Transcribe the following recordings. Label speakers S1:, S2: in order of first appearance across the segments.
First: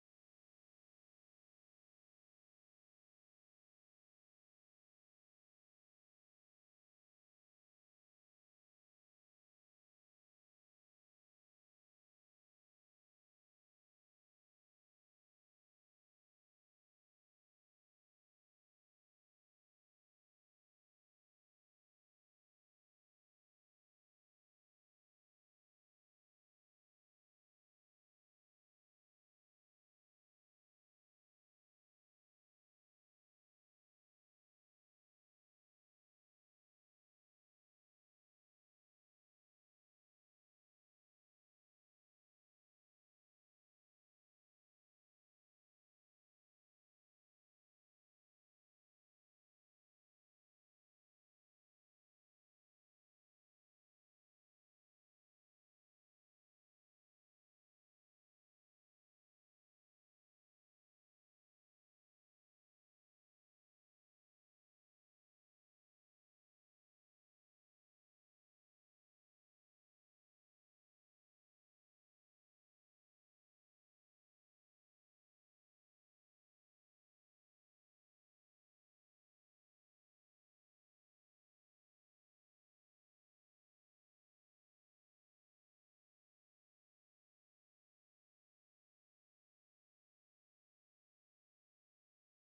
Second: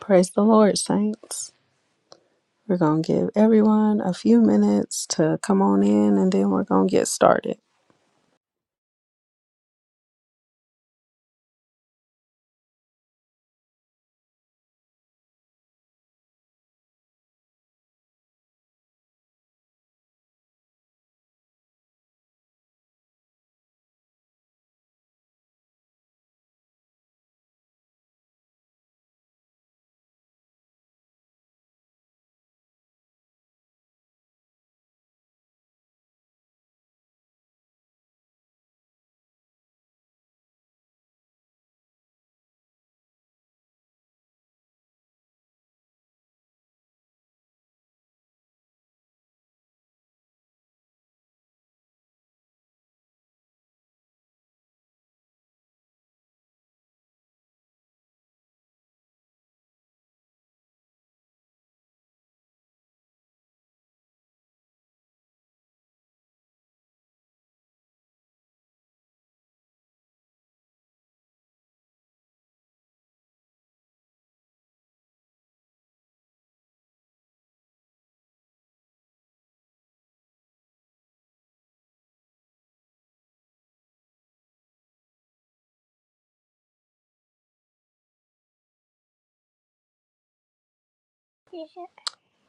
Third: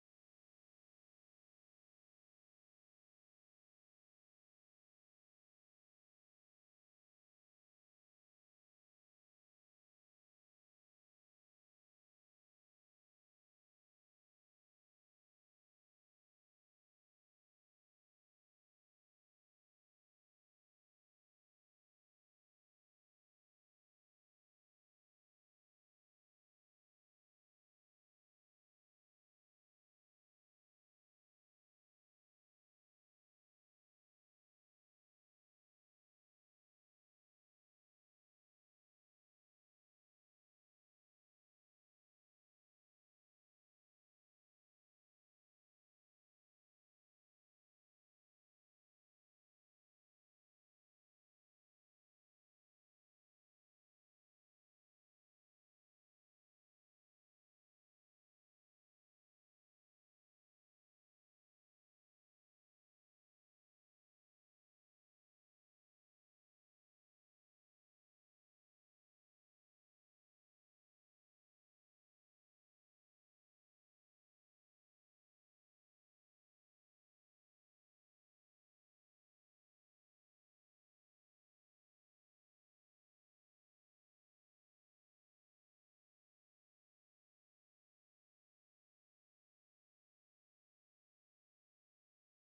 S1: Praise the Lord, saints. We're going to give everyone a few minutes to come on in and then we're going to get started.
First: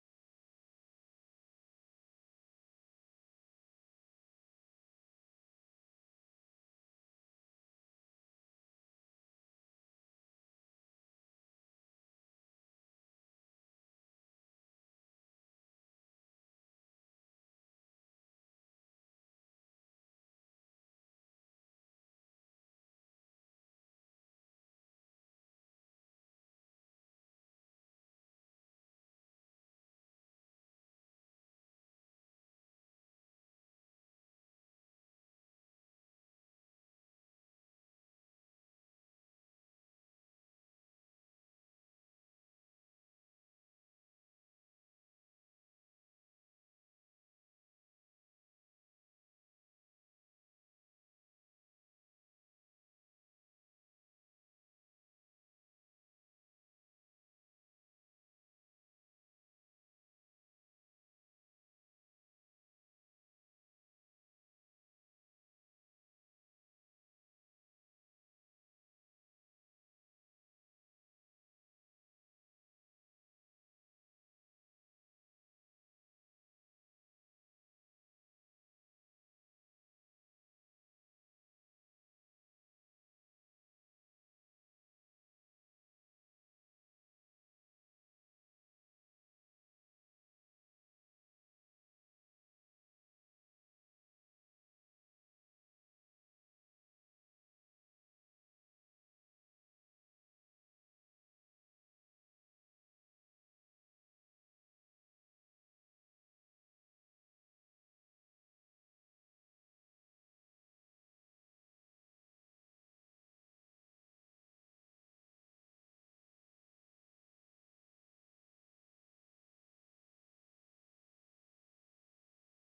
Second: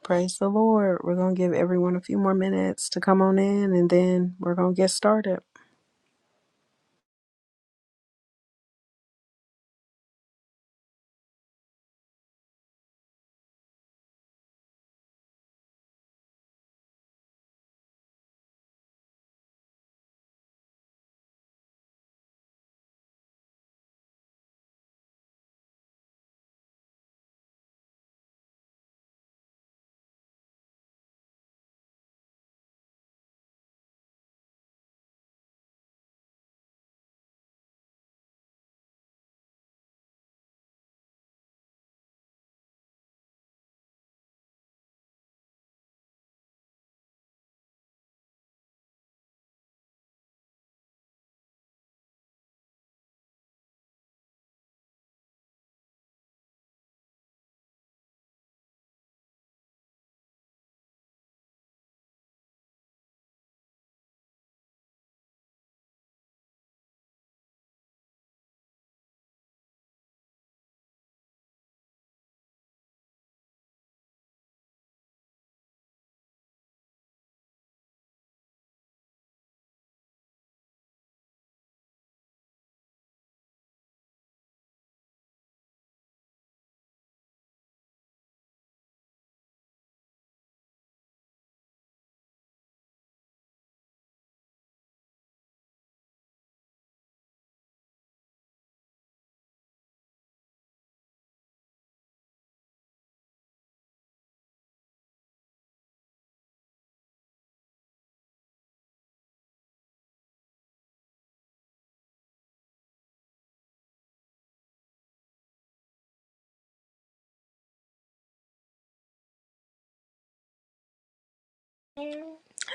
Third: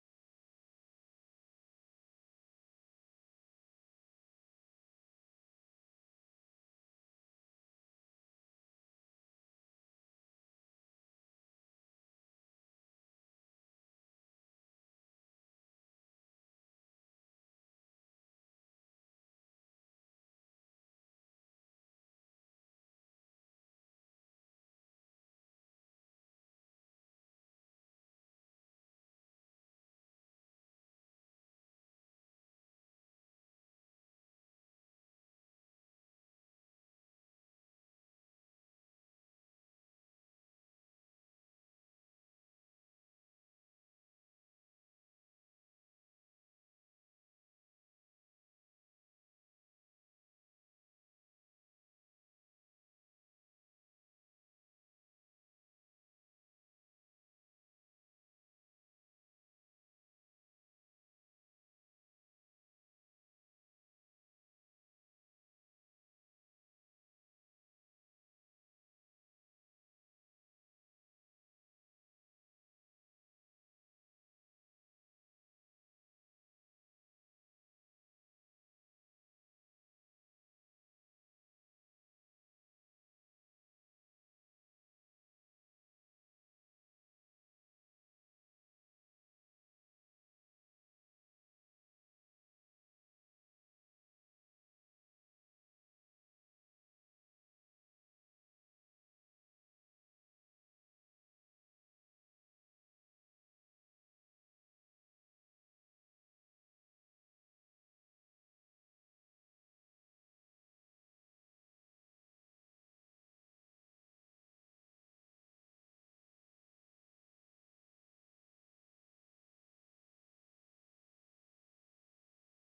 S1: Praise the Lord. We're going to give everyone a few more minutes to come on in and then we're going to get started.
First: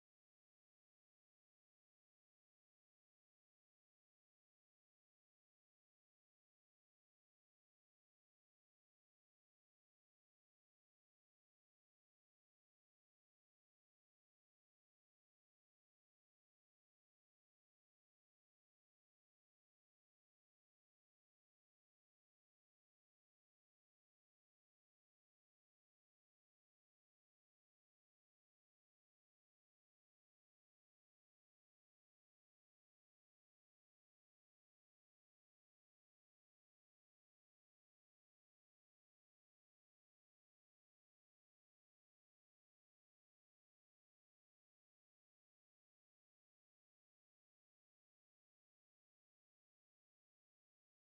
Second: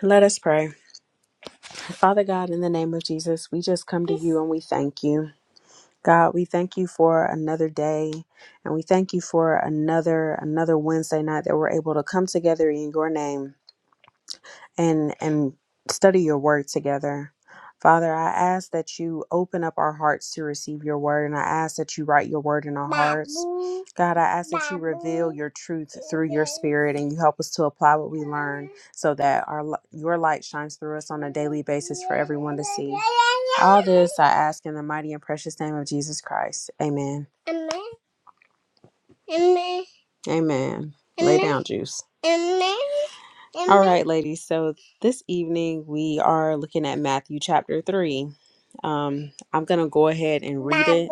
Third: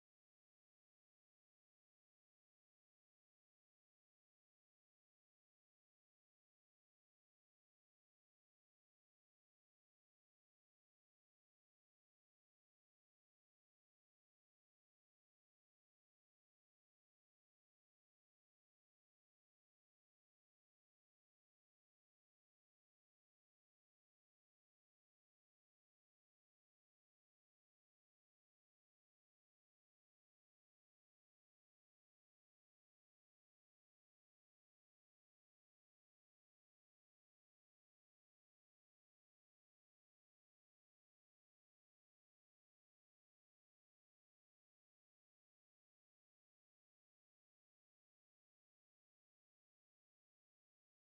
S1: Let us pray. Father God, in the name of Jesus, we just come to you and we thank you. God, we thank you for another day and we thank you for another another Wednesday night that we're able to come together in your name. and and study your word together. Father, I ask that you open up our hearts to receive your word, and I ask that you write your word in our hearts. God, I ask that you reveal your truth through your spirit and you help us to apply what we learn so that our li- your light shines through us on a daily basis for everyone to see. All this I ask in the mighty and precious name of Jesus Christ. Amen. Amen. Amen. Amen. Lay down, Juice. Amen. All right, ladies. So this evening we are looking at Matthew chapter 3. Um, I'm going to go ahead and read it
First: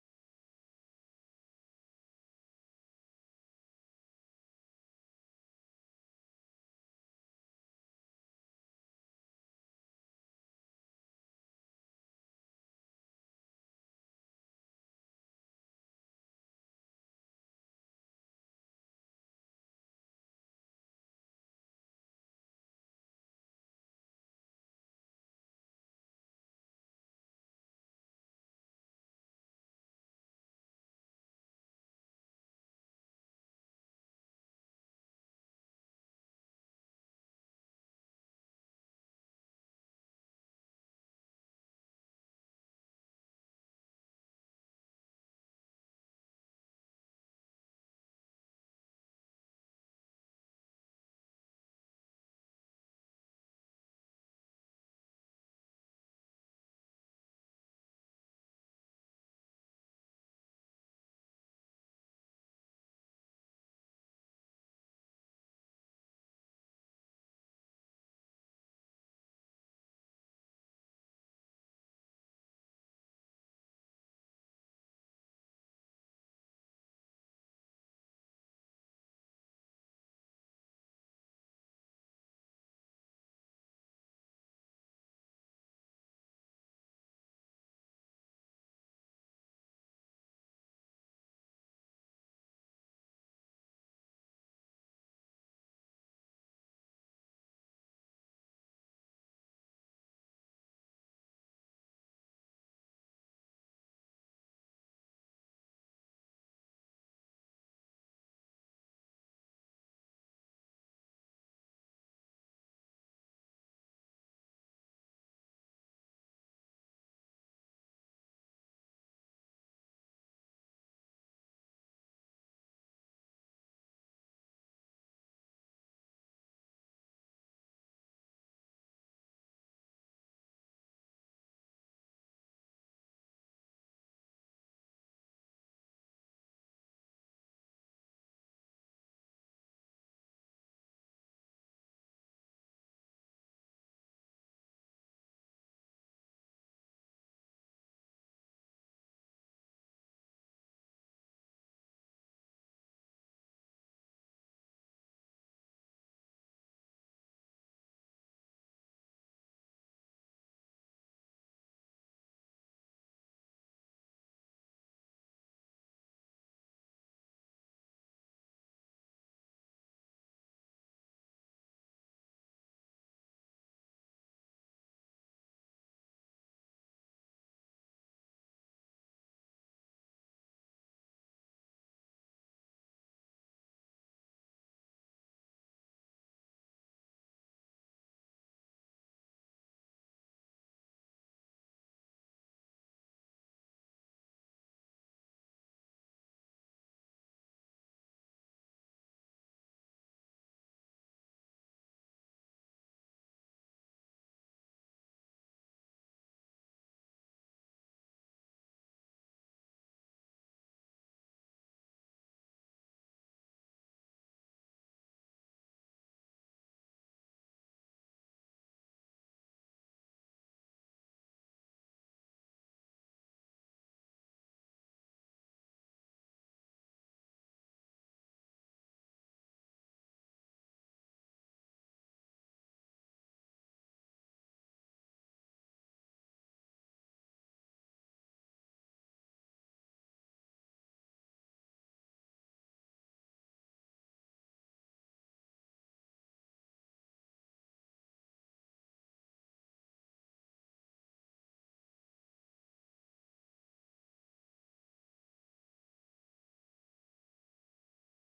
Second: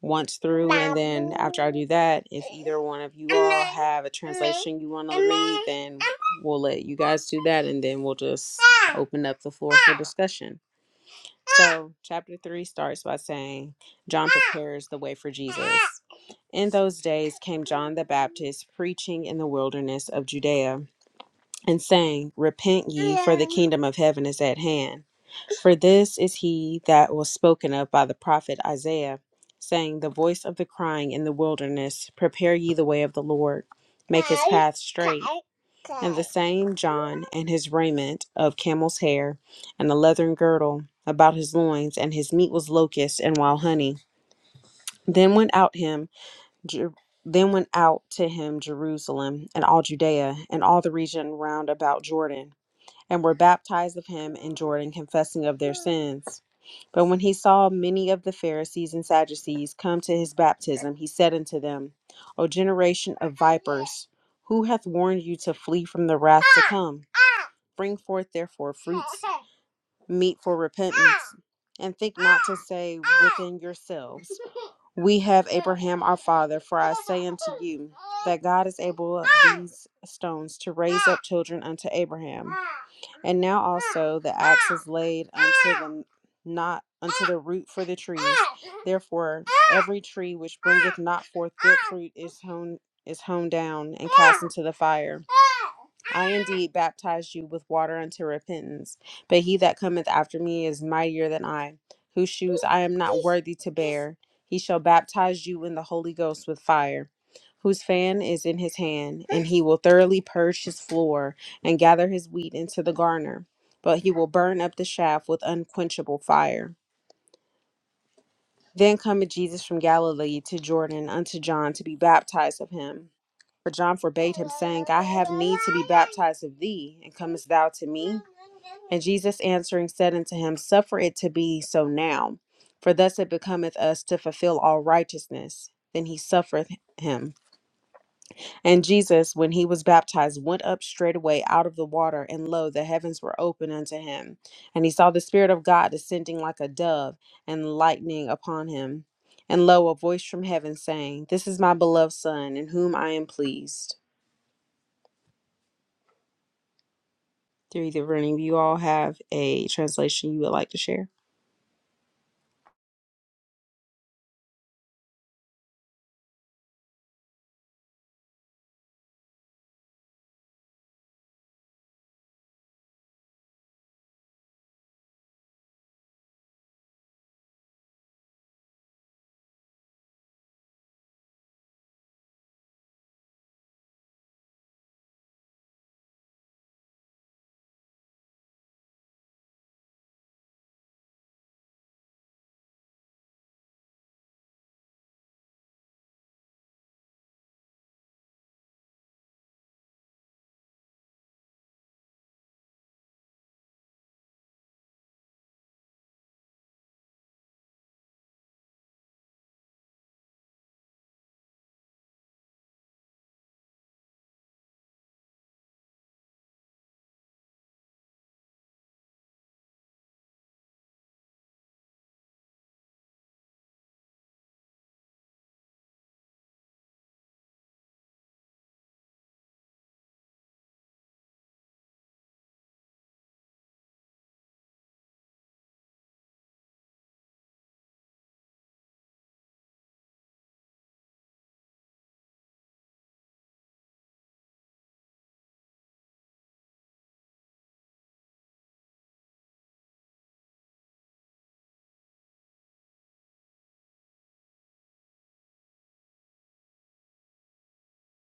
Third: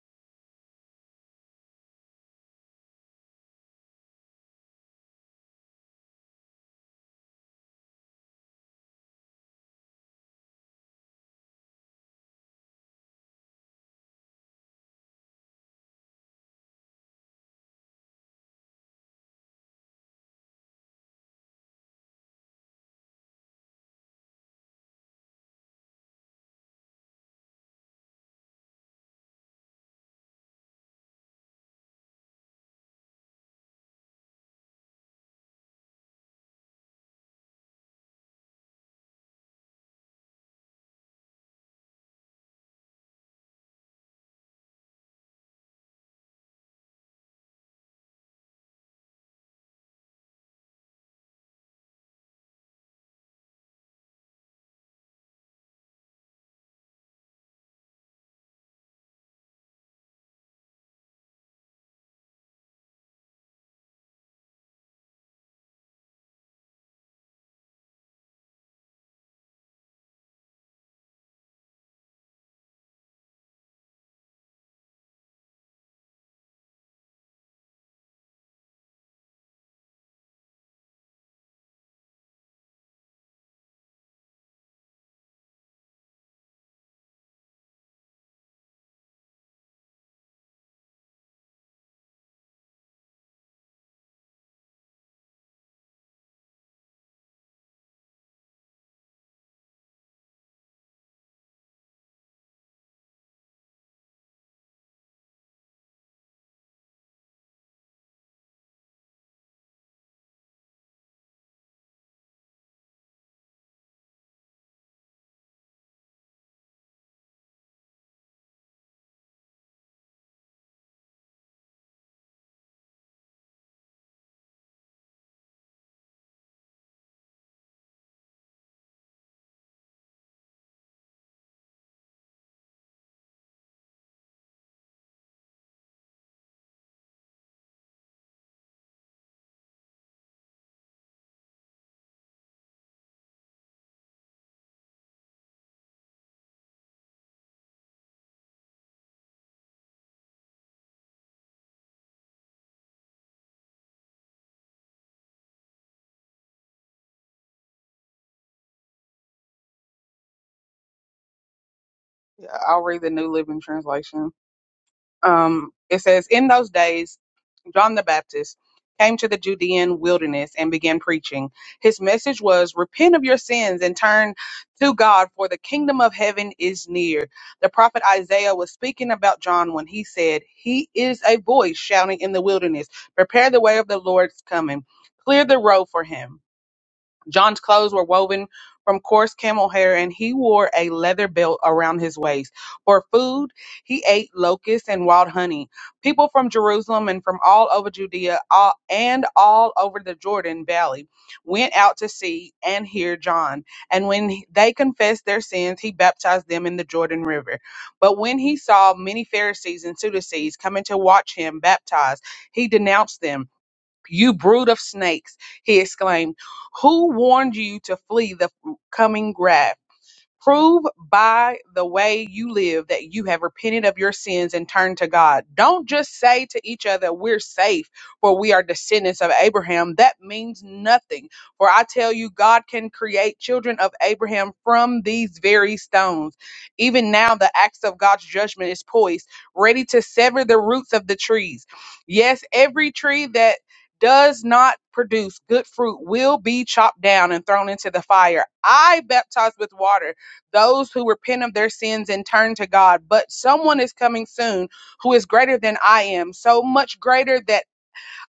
S1: once through, and then after I do that, if either one of you all have a translation you want to read, then we'll let you guys do that, and then we'll just open up the floor for discussion. So, chapter 3 starts by saying, John prepares the way for Jesus. In those days came John the Baptist preaching in the wilderness of Judea and saying, Repent ye, for the kingdom of heaven is at hand. For this is he that was spoken of by the prophet Isaiah, saying, The voice of the crying in the wilderness, Prepare ye the way of the Lord, make his path straight. And the same John, and his raiment of camel's hair, and a leathern girdle about his loins, and his meat was locusts and wild honey. Then went out him. Jer- then went out to him Jerusalem and all Judea and all the region round about Jordan and were baptized of him in Jordan, confessing of their sins. But when he saw many of the Pharisees and Sadducees come to his baptism, he said unto them, O generation of vipers, who hath warned you to flee from the wrath to come? Bring forth therefore fruits meet for repentance, and think not to say within yourselves, We have Abraham our father, for I say unto you, that God is able of these stones to raise up children unto Abraham. And now also the axe is laid unto them, not unto the root for the trees. Therefore every tree which bringeth not forth good fruit is hewn is hewn down and cast into the fire. I indeed baptize you with water unto repentance but he that cometh after me is mightier than I, whose shoes I am not worthy to bear. He shall baptize you in the Holy Ghost with fire, whose fan is in his hand, and he will thoroughly purge his floor and gather his wheat into the garner, but he will burn up the chaff with unquenchable fire. Then cometh Jesus from Galilee to Jordan unto John to be baptized of him. But John forbade him, saying, I have need to be baptized of thee, and comest thou to me? And Jesus answering said unto him, Suffer it to be so now, for thus it becometh us to fulfill all righteousness. Then he suffereth him. And Jesus, when he was baptized, went up straightway out of the water, and lo, the heavens were open unto him. And he saw the Spirit of God descending like a dove, and lightning upon him. And lo, a voice from heaven saying, This is my beloved Son, in whom I am pleased. Through the room, you all have a translation you would like to share.
S2: I'll read the New Living Translation. Um, it says, In those days, John the Baptist came to the Judean wilderness and began preaching. His message was, 'Repent of your sins and turn to God, for the kingdom of heaven is near. The prophet Isaiah was speaking about John when he said, 'He is a voice shouting in the wilderness, Prepare the way of the Lord's coming, clear the road for him. John's clothes were woven from coarse camel hair, and he wore a leather belt around his waist. For food, he ate locusts and wild honey. People from Jerusalem and from all over Judea all, and all over the Jordan Valley went out to see and hear John. And when he- they confessed their sins, he baptized them in the Jordan River. But when he saw many Pharisees and Sadducees coming to watch him baptize, he denounced them you brood of snakes, he exclaimed. Who warned you to flee the coming wrath? Prove by the way you live that you have repented of your sins and turned to God. Don't just say to each other, We're safe, for we are descendants of Abraham. That means nothing. For I tell you, God can create children of Abraham from these very stones. Even now, the axe of God's judgment is poised, ready to sever the roots of the trees. Yes, every tree that does not produce good fruit will be chopped down and thrown into the fire. I baptize with water those who repent of their sins and turn to God. But someone is coming soon who is greater than I am, so much greater that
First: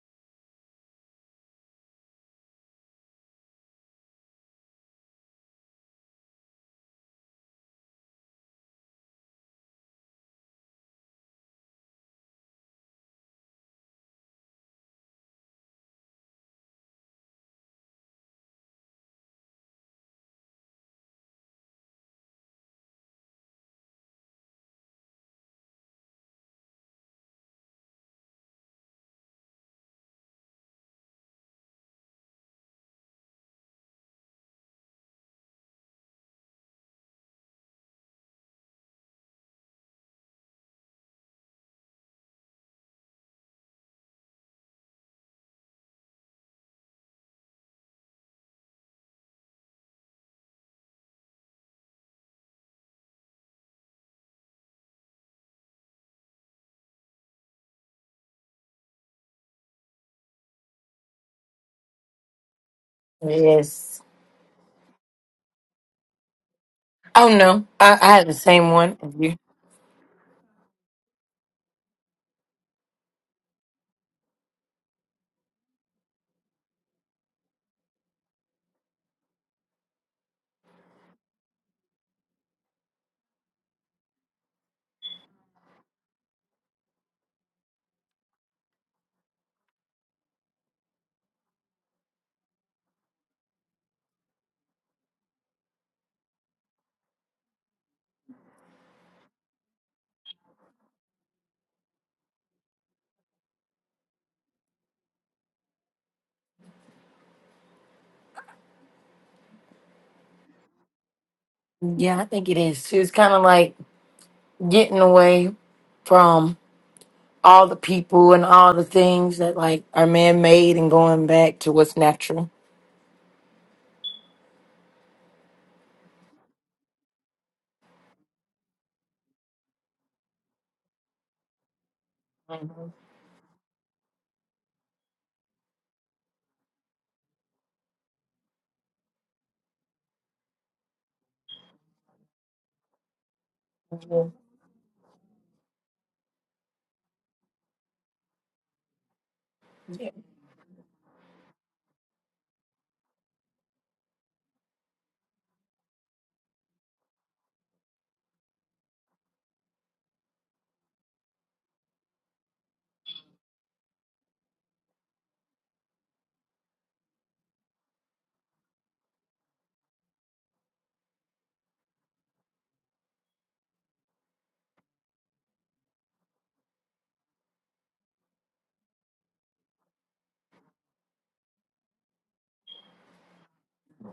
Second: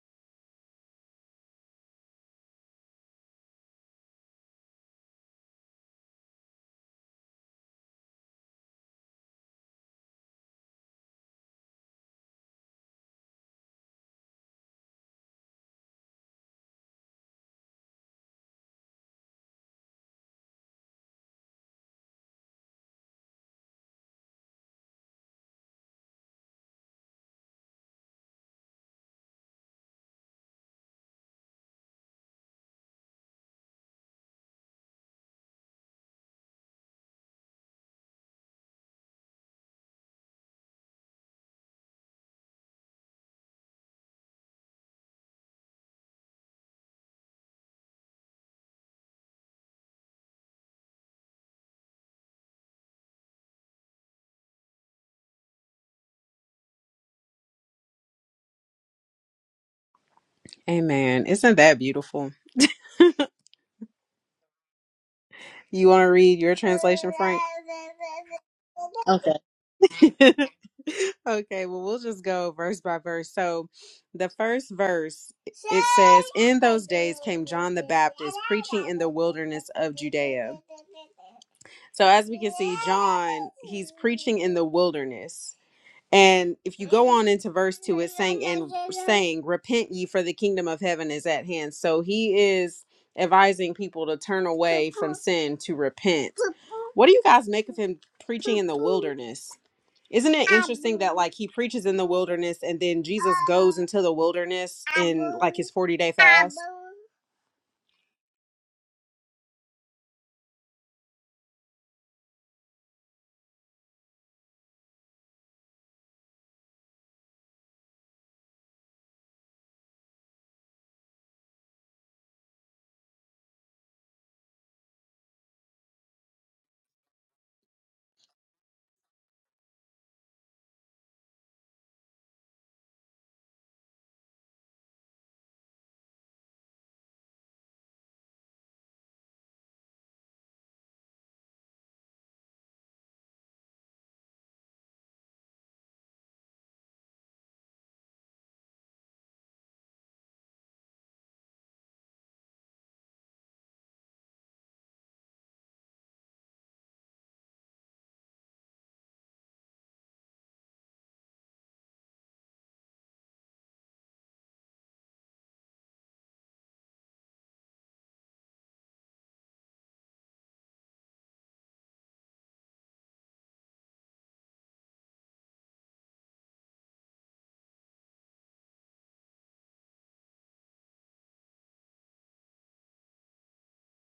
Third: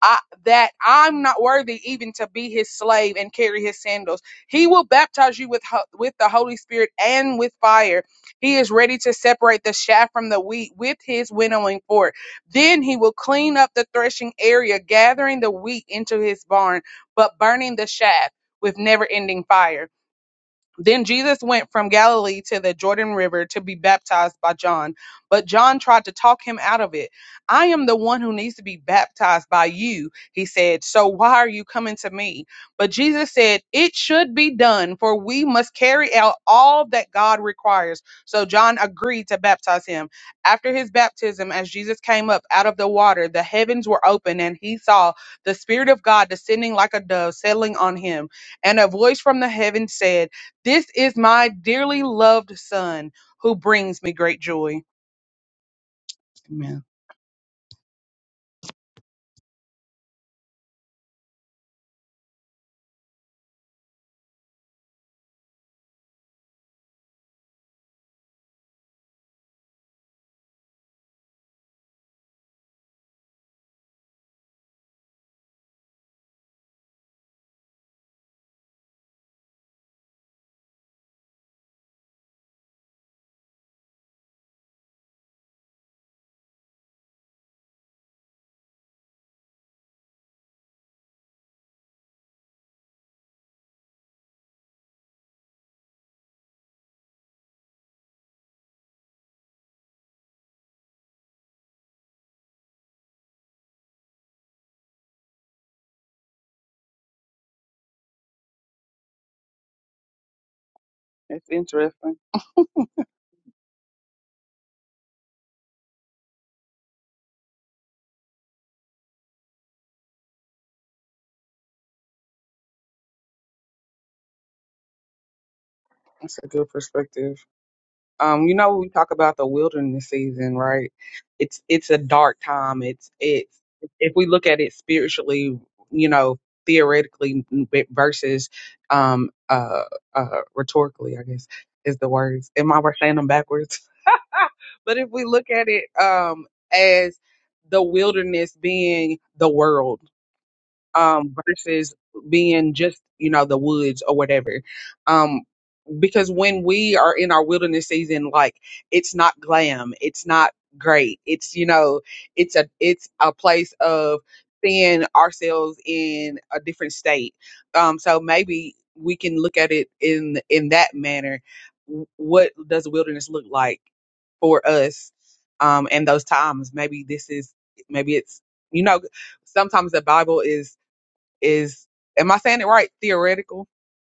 S2: I that I'm not worthy even to be his slave and carry his sandals. He will baptize you with ho- with the Holy Spirit and with fire. He is ready to separate the chaff from the wheat with his winnowing fork. Then he will clean up the threshing area, gathering the wheat into his barn, but burning the chaff with never-ending fire. Then Jesus went from Galilee to the Jordan River to be baptized by John. But John tried to talk him out of it. I am the one who needs to be baptized by you, he said. So why are you coming to me? But Jesus said, It should be done, for we must carry out all that God requires. So John agreed to baptize him. After his baptism, as Jesus came up out of the water, the heavens were open, and he saw the Spirit of God descending like a dove settling on him. And a voice from the heavens said, this is my dearly loved son who brings me great joy. Amen.
S1: Amen. Isn't that beautiful?
S3: Yes.
S1: You want to read your translation,
S3: Oh
S1: Frank?
S3: no, I, I had the same one. as you.
S1: Okay. okay, well, we'll just go verse by verse. So, the first verse, it says, In those days came John the Baptist preaching in the wilderness of Judea. So, as we can see, John, he's preaching in the wilderness. And if you go on into verse 2, it's saying, and saying, Repent ye, for the kingdom of heaven is at hand. So he is advising people to turn away from sin, to repent. What do you guys make of him preaching in the wilderness? Isn't it interesting that, like, he preaches in the wilderness and then Jesus goes into the wilderness in, like, his 40 day fast?
S2: That's interesting.
S3: Yeah, I think it is. She was kind of like getting away from all the people and all the things that like are man made and going back to what's natural.
S2: That's a good perspective. Um, you know, we talk about the wilderness season, right? It's it's a dark time.
S3: Mhm.
S2: It's it's if we look at it spiritually, you know, theoretically versus um uh uh rhetorically, I guess is the words. Am I saying them backwards?
S3: Yeah.
S2: But if we look at it um, as the wilderness being the world
S3: Yeah.
S2: um, versus being just, you know, the woods or whatever, um, because when we are in our wilderness season, like it's not glam, it's not great, it's you know, it's a it's a place of seeing ourselves in a different state. Um, so maybe we can look at it in in that manner. W- What does wilderness look like? for us um in those times maybe this is maybe it's you know sometimes the bible is is am i saying it right theoretical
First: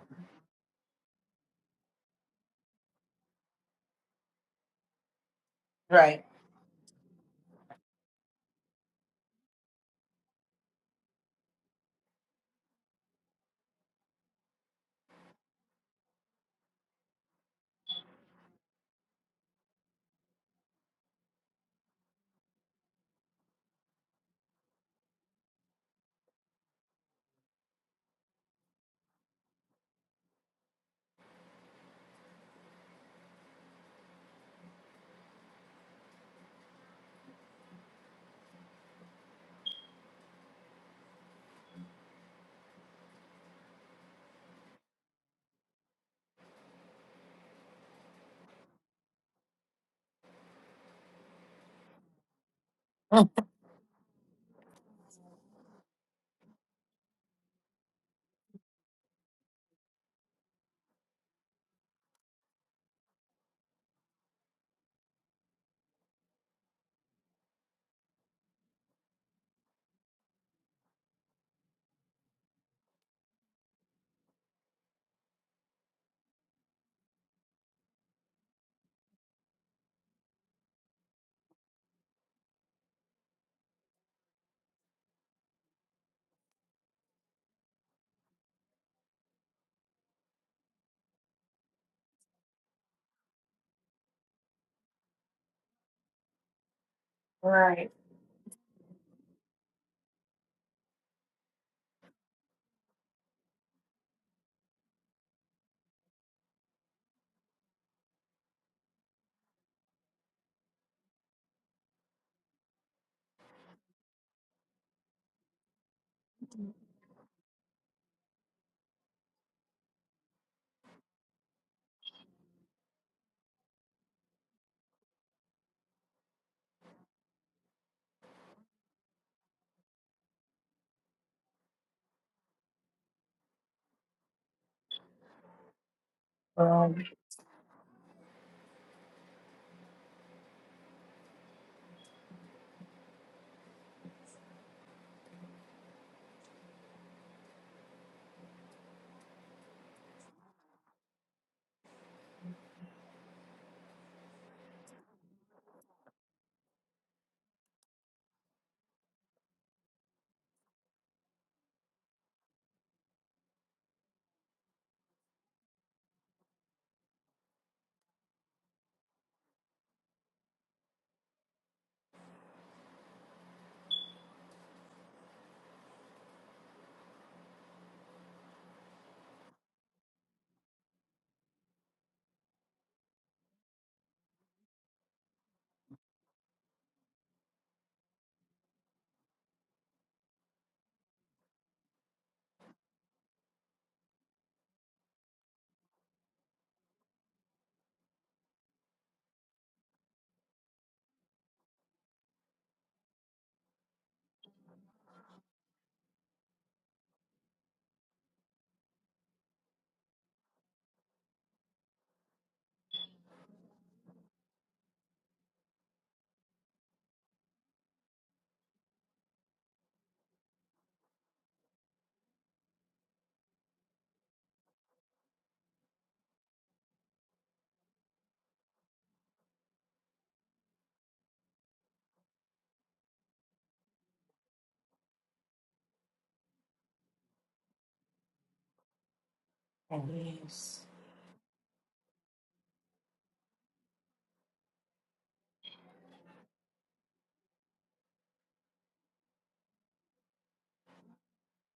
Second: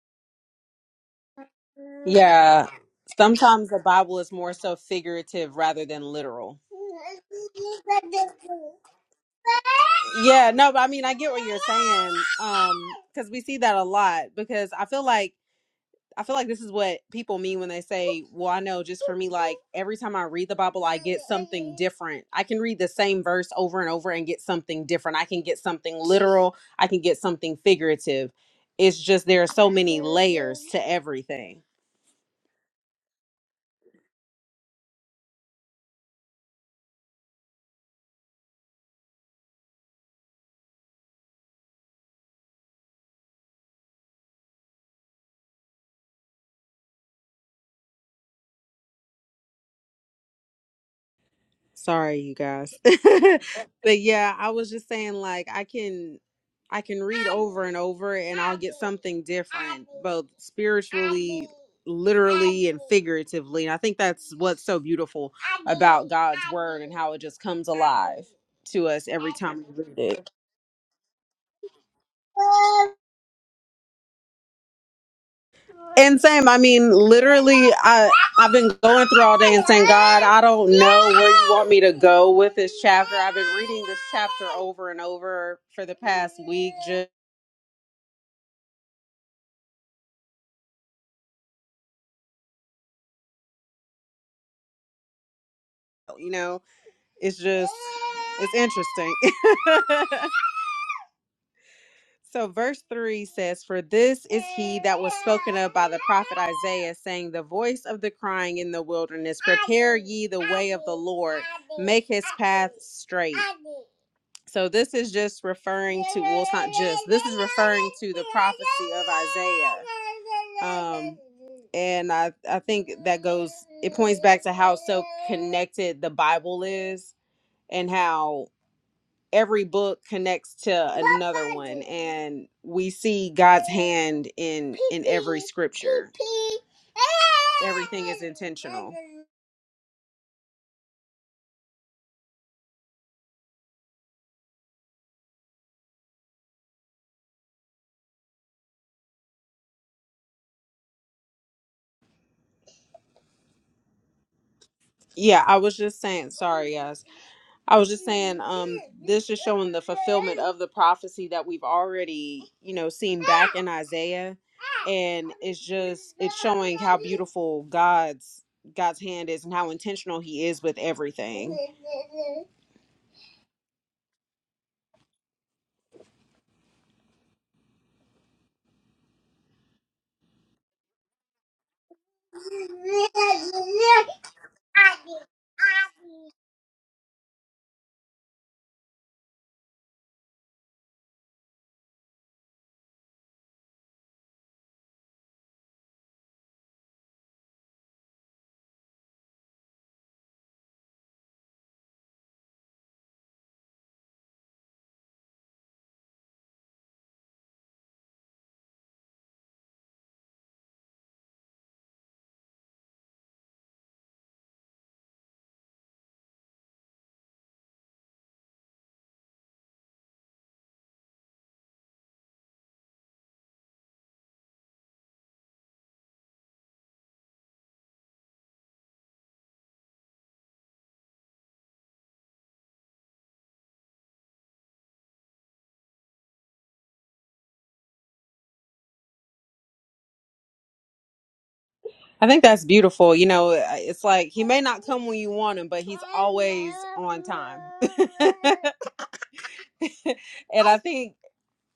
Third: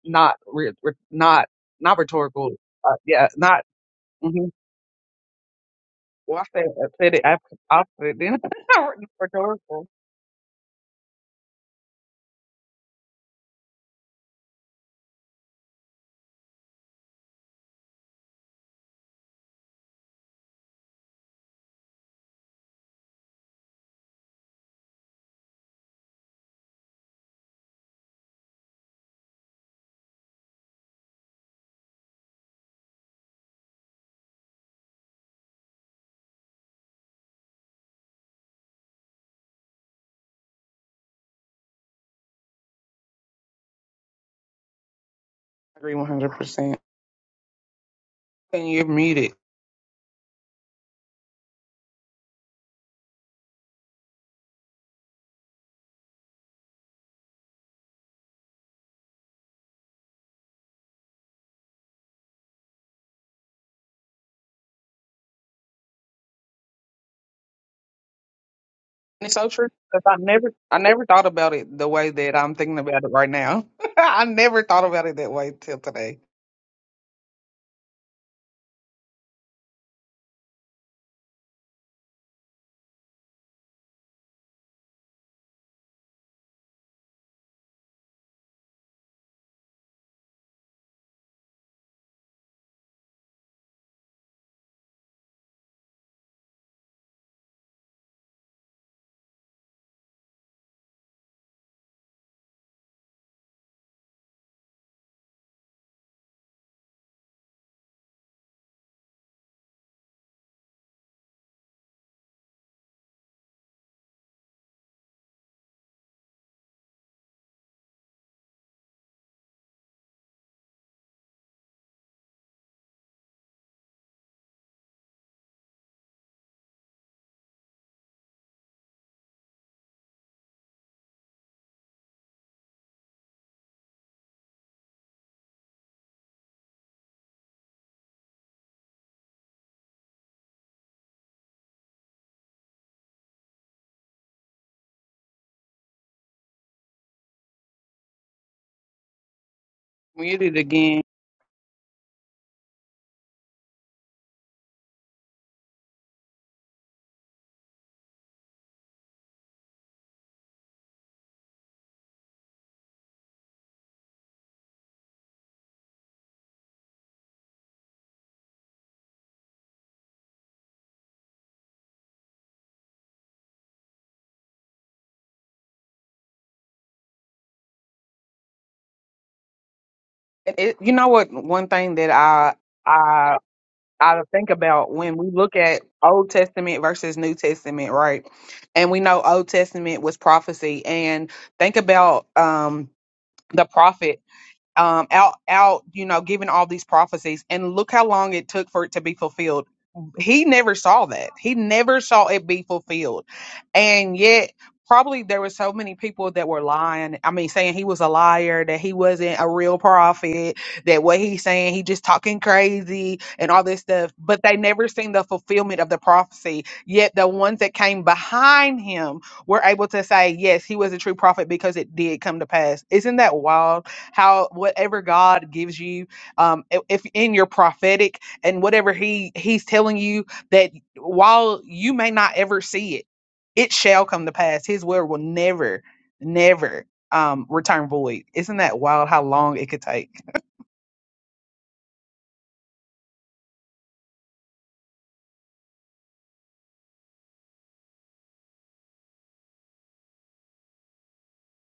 S2: not re, re- not not rhetorical
S1: Yeah.
S2: uh, yeah not
S1: Sometimes the Bible is
S2: hmm
S1: more so figurative rather than
S3: Right.
S2: well i
S1: literal.
S2: said, I said it after i said it then rhetorical
S1: Yeah, no, but I mean, I get what you're saying. Um, because we see that a lot. Because I feel like I feel like this is what people mean when they say, "Well, I know." Just for me, like every time I read the Bible, I get something different. I can read the same verse over and over and get something different. I can get something literal. I can get something figurative. It's just there are so many layers to everything.
S2: i agree 100% and you're muted
S1: Sorry, you guys.
S3: Mm.
S1: but yeah, I was just saying like I can I can read over and over and I'll get something different, both spiritually, literally, and figuratively. And I think that's what's so beautiful about God's word and how it just comes alive to us every
S2: it's so
S1: time
S2: true
S1: we
S2: because i
S1: read
S2: never i never thought about it the way that i'm thinking
S1: it.
S2: about it right now i never thought about it that way till today
S1: And same, I mean, literally, I I've been going through all day and saying, God, I don't know where you want me to go with this chapter. I've been reading this chapter over and over for the past week. Just you know, it's just
S3: Right.
S1: it's interesting. So, verse 3 says, For this is he that was spoken of by the prophet Isaiah, saying, The voice of the crying in the wilderness, prepare ye the way of the Lord, make his path straight. So, this is just referring to, well, it's not just, this is referring to the prophecy of Isaiah. Um, and I, I think that goes, it points back to how so connected the Bible is and how every book connects to another one and we see god's hand in in every scripture
S3: Um,
S1: everything is intentional
S2: muted again
S1: yeah i was just saying sorry guys i was just saying um this is showing the fulfillment of the prophecy that we've already you know seen back in isaiah and it's just it's showing how beautiful god's god's hand is and how intentional he is with everything
S2: And It, you know what? One thing that I I I think about when we look at Old Testament versus New Testament, right? And we know Old Testament was prophecy, and think about um the prophet um, out out you know giving all these prophecies and look how long it took for it to be fulfilled he never saw that he never saw it be fulfilled and yet probably there were so many people that were lying i mean saying he was a liar that he wasn't a real prophet that what he's saying he just talking crazy and all this stuff but they never seen the fulfillment of the prophecy yet the ones that came behind him were able to say yes he was a true prophet because it did come to pass isn't that wild how whatever God gives you, um, i- if in your prophetic and whatever He He's telling you that while you may not ever see it, it shall come to pass. His word will never, never um return void. Isn't that wild? How long it could take?
S3: yes.
S1: I think that's beautiful. You know, uh, it's like he may not come when you want him, but he's always on time. and I think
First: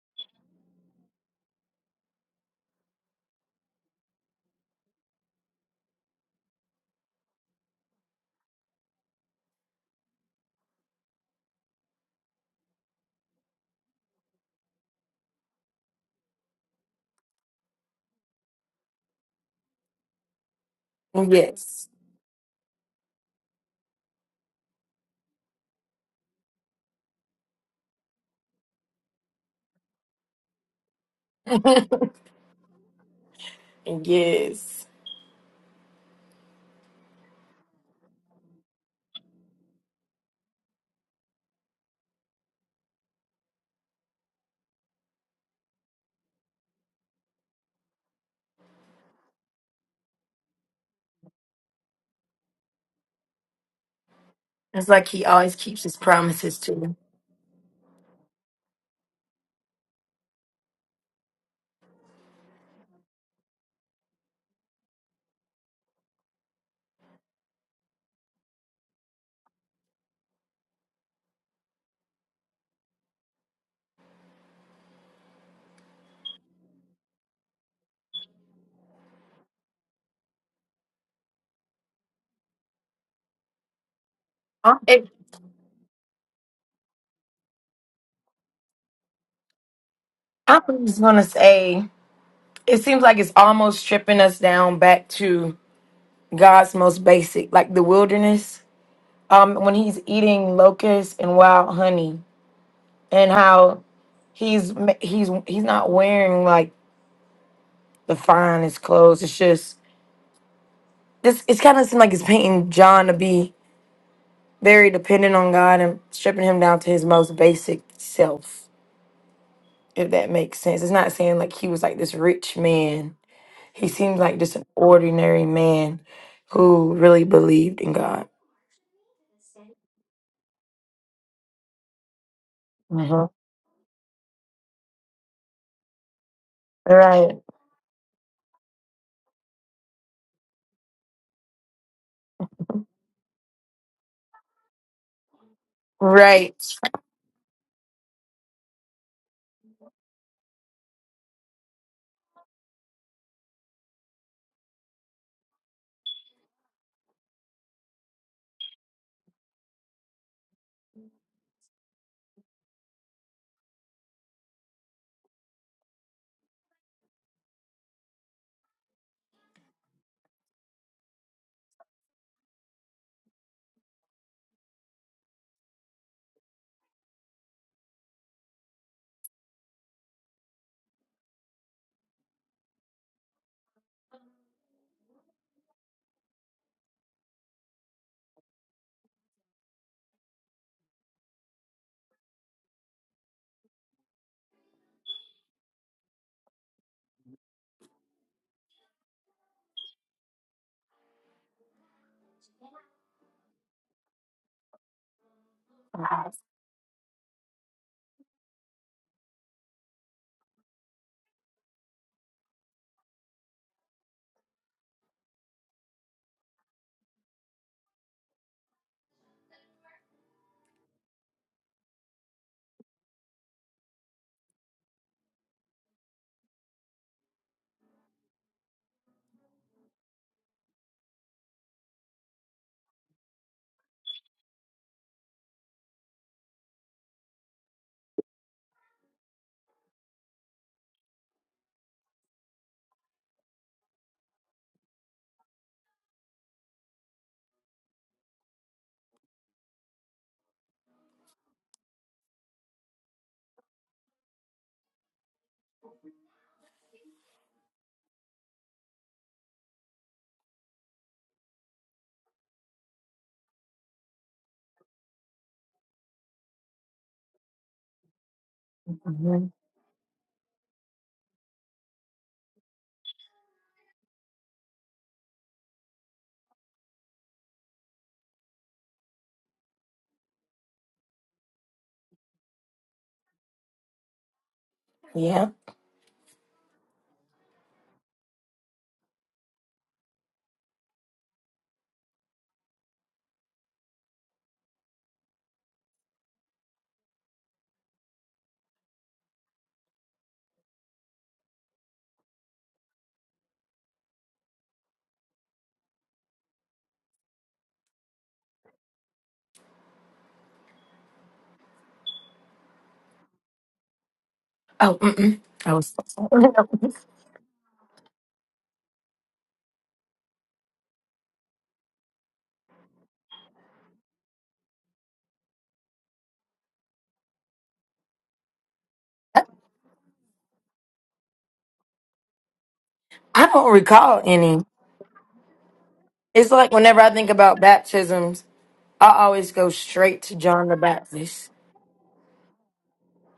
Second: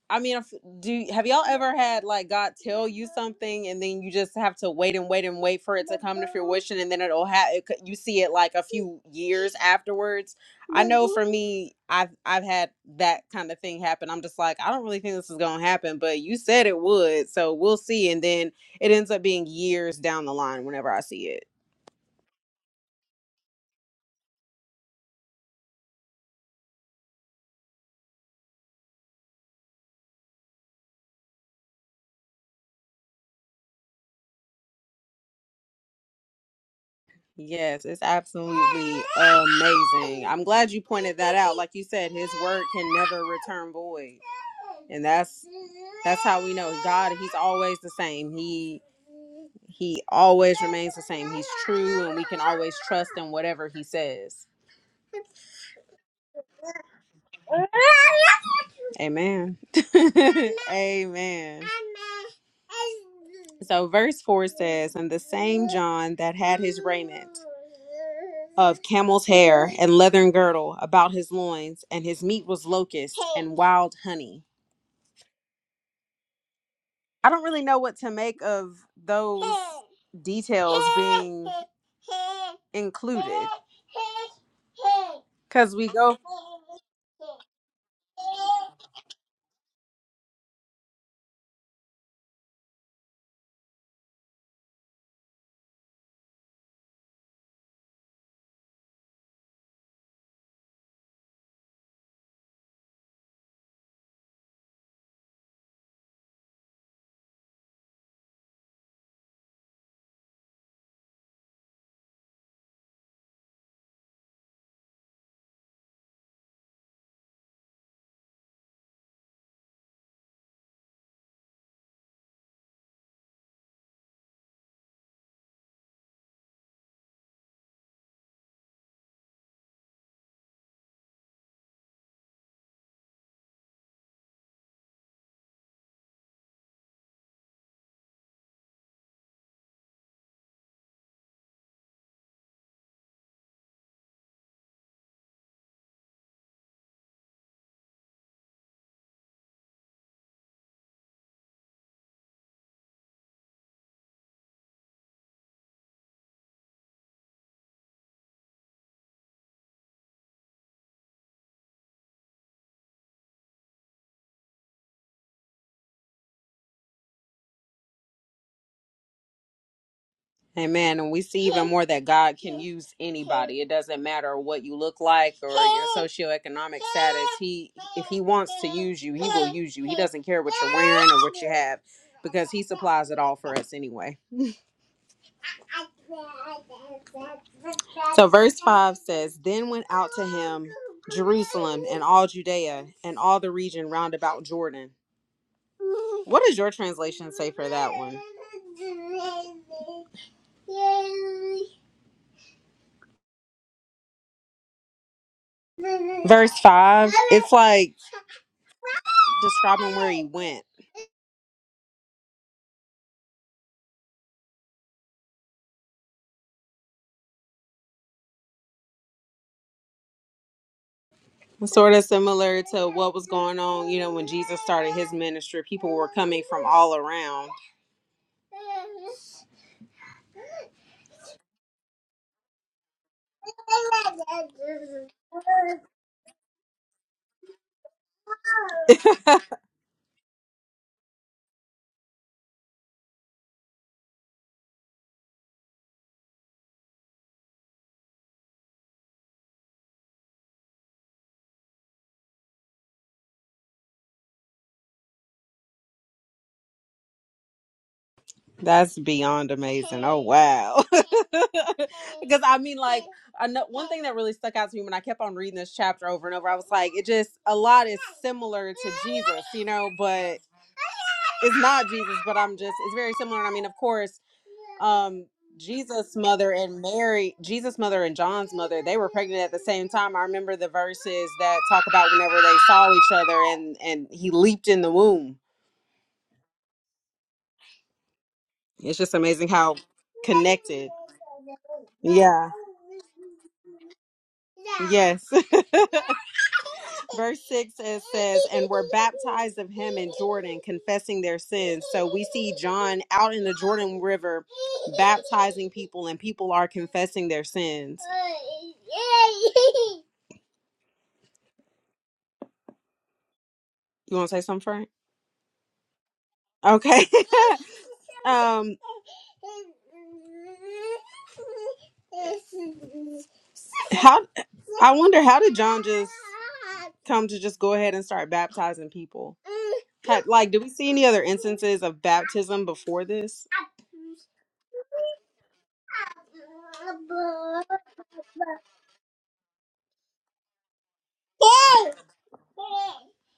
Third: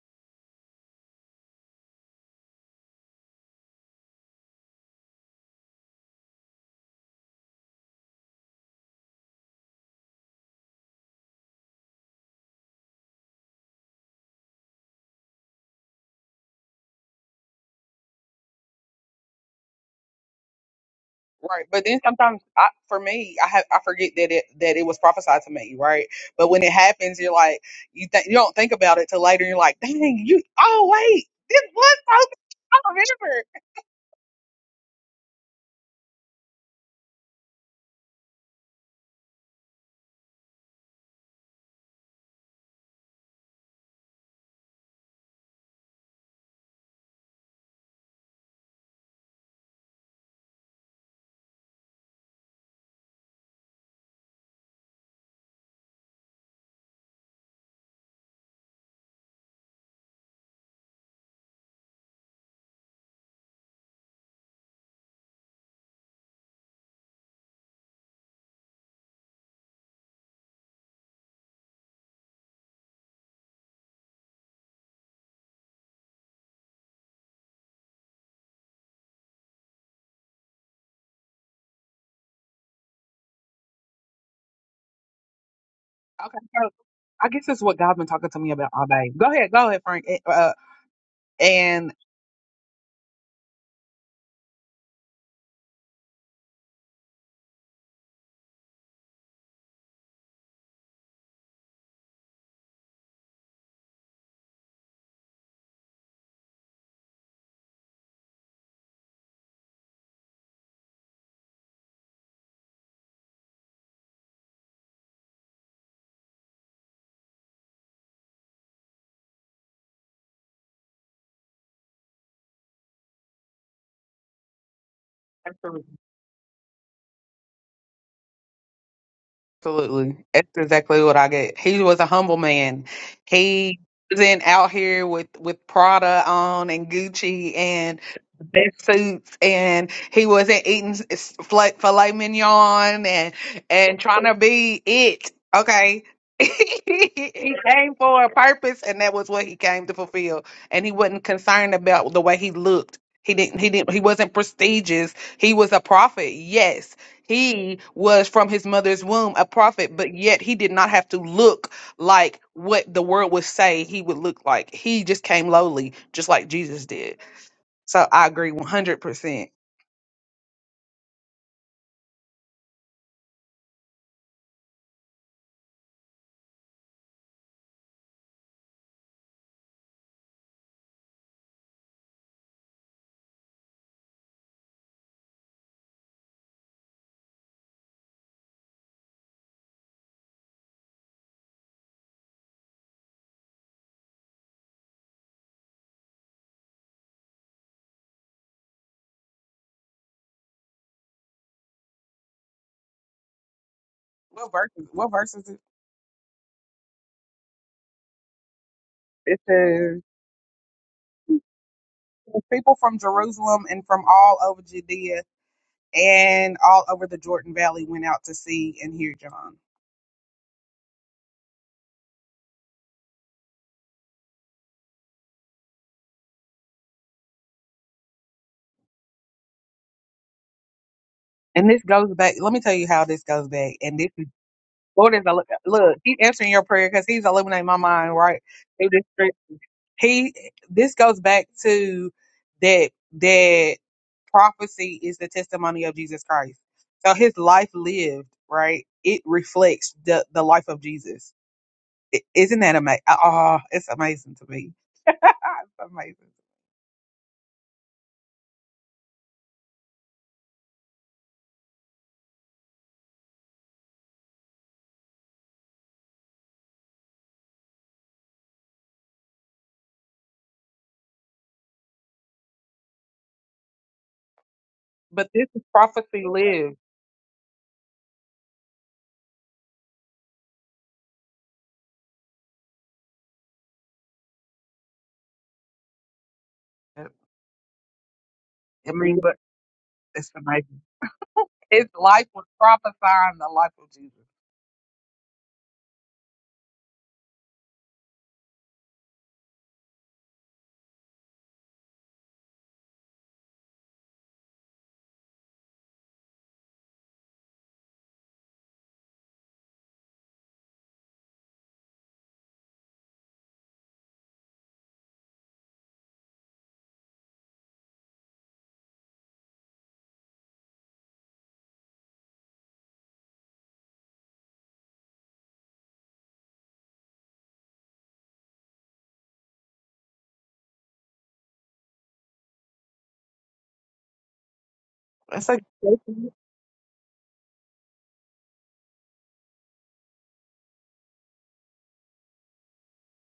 S1: I mean, if, do have y'all ever had like God tell you something and then you just have to wait and wait and wait for it to come to fruition and then it'll have it, could- you see it like a few years afterwards. I know for me, I've I've had that kind of thing happen. I'm just like, I don't really think this is gonna happen, but you said it would, so we'll see. And then it ends up being years down the line whenever I see it.
S2: Right, but
S3: Yes.
S2: then sometimes I, for me, I have I forget that it that it was prophesied to me, right? But when it happens, you're like you think you don't think about it till later. You're like, dang, you oh wait, this was prophesied. I remember.
S3: Yes.
S1: Yes, it's absolutely amazing. I'm glad you pointed that out. Like you said, his word can never return void. And that's that's how we know God, he's always the same. He he always remains the same. He's true and we can always trust in whatever he says.
S3: It's like he always keeps his promises to you.
S1: Amen. Amen. So, verse 4 says, And the same John that had his raiment of camel's hair and leathern girdle about his loins, and his meat was locusts and wild honey. I don't really know what to make of those details being included
S3: I, it,
S1: because we go
S2: Okay, so I guess that's what God's been talking to me about all day. Go ahead, go ahead, Frank. eh, Uh,
S3: I was going to say,
S2: and
S3: it seems like it's almost stripping us down back to. God's most basic, like the wilderness, um, when he's eating locusts and wild honey, and how he's ma- he's he's not wearing like the finest clothes. It's just this. It's kind of like it's painting John to be very dependent on God and stripping him down to his most basic self. If that makes sense, it's not saying like he was like this rich man. He seems like just an ordinary man who really believed in God.
S2: Absolutely. That's exactly what I get. He was a humble man.
S3: Mhm.
S2: He wasn't out here with, with Prada on and
S3: Right.
S2: Gucci and the best suits, and he wasn't eating s- s- fla- filet mignon and, and trying to be it. Okay.
S3: Right.
S2: he came for a purpose, and that was what he came to fulfill. And he wasn't concerned about the way he looked. He didn't. He didn't. He wasn't prestigious. He was a prophet, yes, he was from his mother's womb a prophet, but yet he did not have to look like what the world would say he would look like. He just came lowly, just like Jesus did. So I agree 100%.
S1: Amen. And we see even more that God can use anybody. It doesn't matter what you look like or your socioeconomic status. He if he wants to use you, he will use you. He doesn't care what you're wearing or what you have because he supplies it all for us anyway. So verse 5 says, Then went out to him Jerusalem and all Judea and all the region round about Jordan. What does your translation say for that one?
S2: What verse? is- What verse is it?
S1: verse 5 it's like
S2: It
S1: describing
S2: says,
S1: where he went
S2: People from Jerusalem and from all over Judea and all over the Jordan Valley went out to see and hear John.
S1: sort of similar to what was going on you know when jesus started his ministry people were coming from all around
S2: And this goes back. Let me tell you how this goes back. And this is Lord is a look. He's answering your prayer because He's illuminating my mind right through this. scripture. He. This goes back to that that prophecy is the testimony of Jesus Christ. So His life lived right. It reflects the the life of Jesus. I- Isn't that amazing? Oh, it's amazing to me. it's amazing.
S1: that's beyond amazing oh wow because i mean like I know, one thing that really stuck out to me when i kept on reading this chapter over and over i was like it just a lot is similar to jesus you know but it's not Jesus, but I'm just it's very similar. And I mean, of course, um
S2: But this is
S1: Jesus'
S2: prophecy
S1: mother
S2: live.
S1: and Mary, Jesus' mother and John's mother, they were pregnant at the same time. I remember the verses that talk about whenever they saw each other and and he leaped in the womb.
S3: Yeah.
S2: I
S1: It's just
S2: mean, but
S1: amazing how
S2: it's amazing.
S1: connected.
S2: His life was
S1: Yeah.
S2: prophesying the life of Jesus.
S1: Yes. Verse 6 it says, And were baptized of him in Jordan, confessing their sins. So we see John out in the Jordan River baptizing people, and people are confessing their sins. You want to say something,
S3: Oh, mm-mm. I was.
S1: Okay. um how I wonder how did John just come to just go ahead and start baptizing people? Had- Like, do we see any other instances of baptism before
S3: I
S1: this?
S3: don't recall any.
S2: That's a
S3: It's like whenever I think about baptisms, I always go straight to John the Baptist.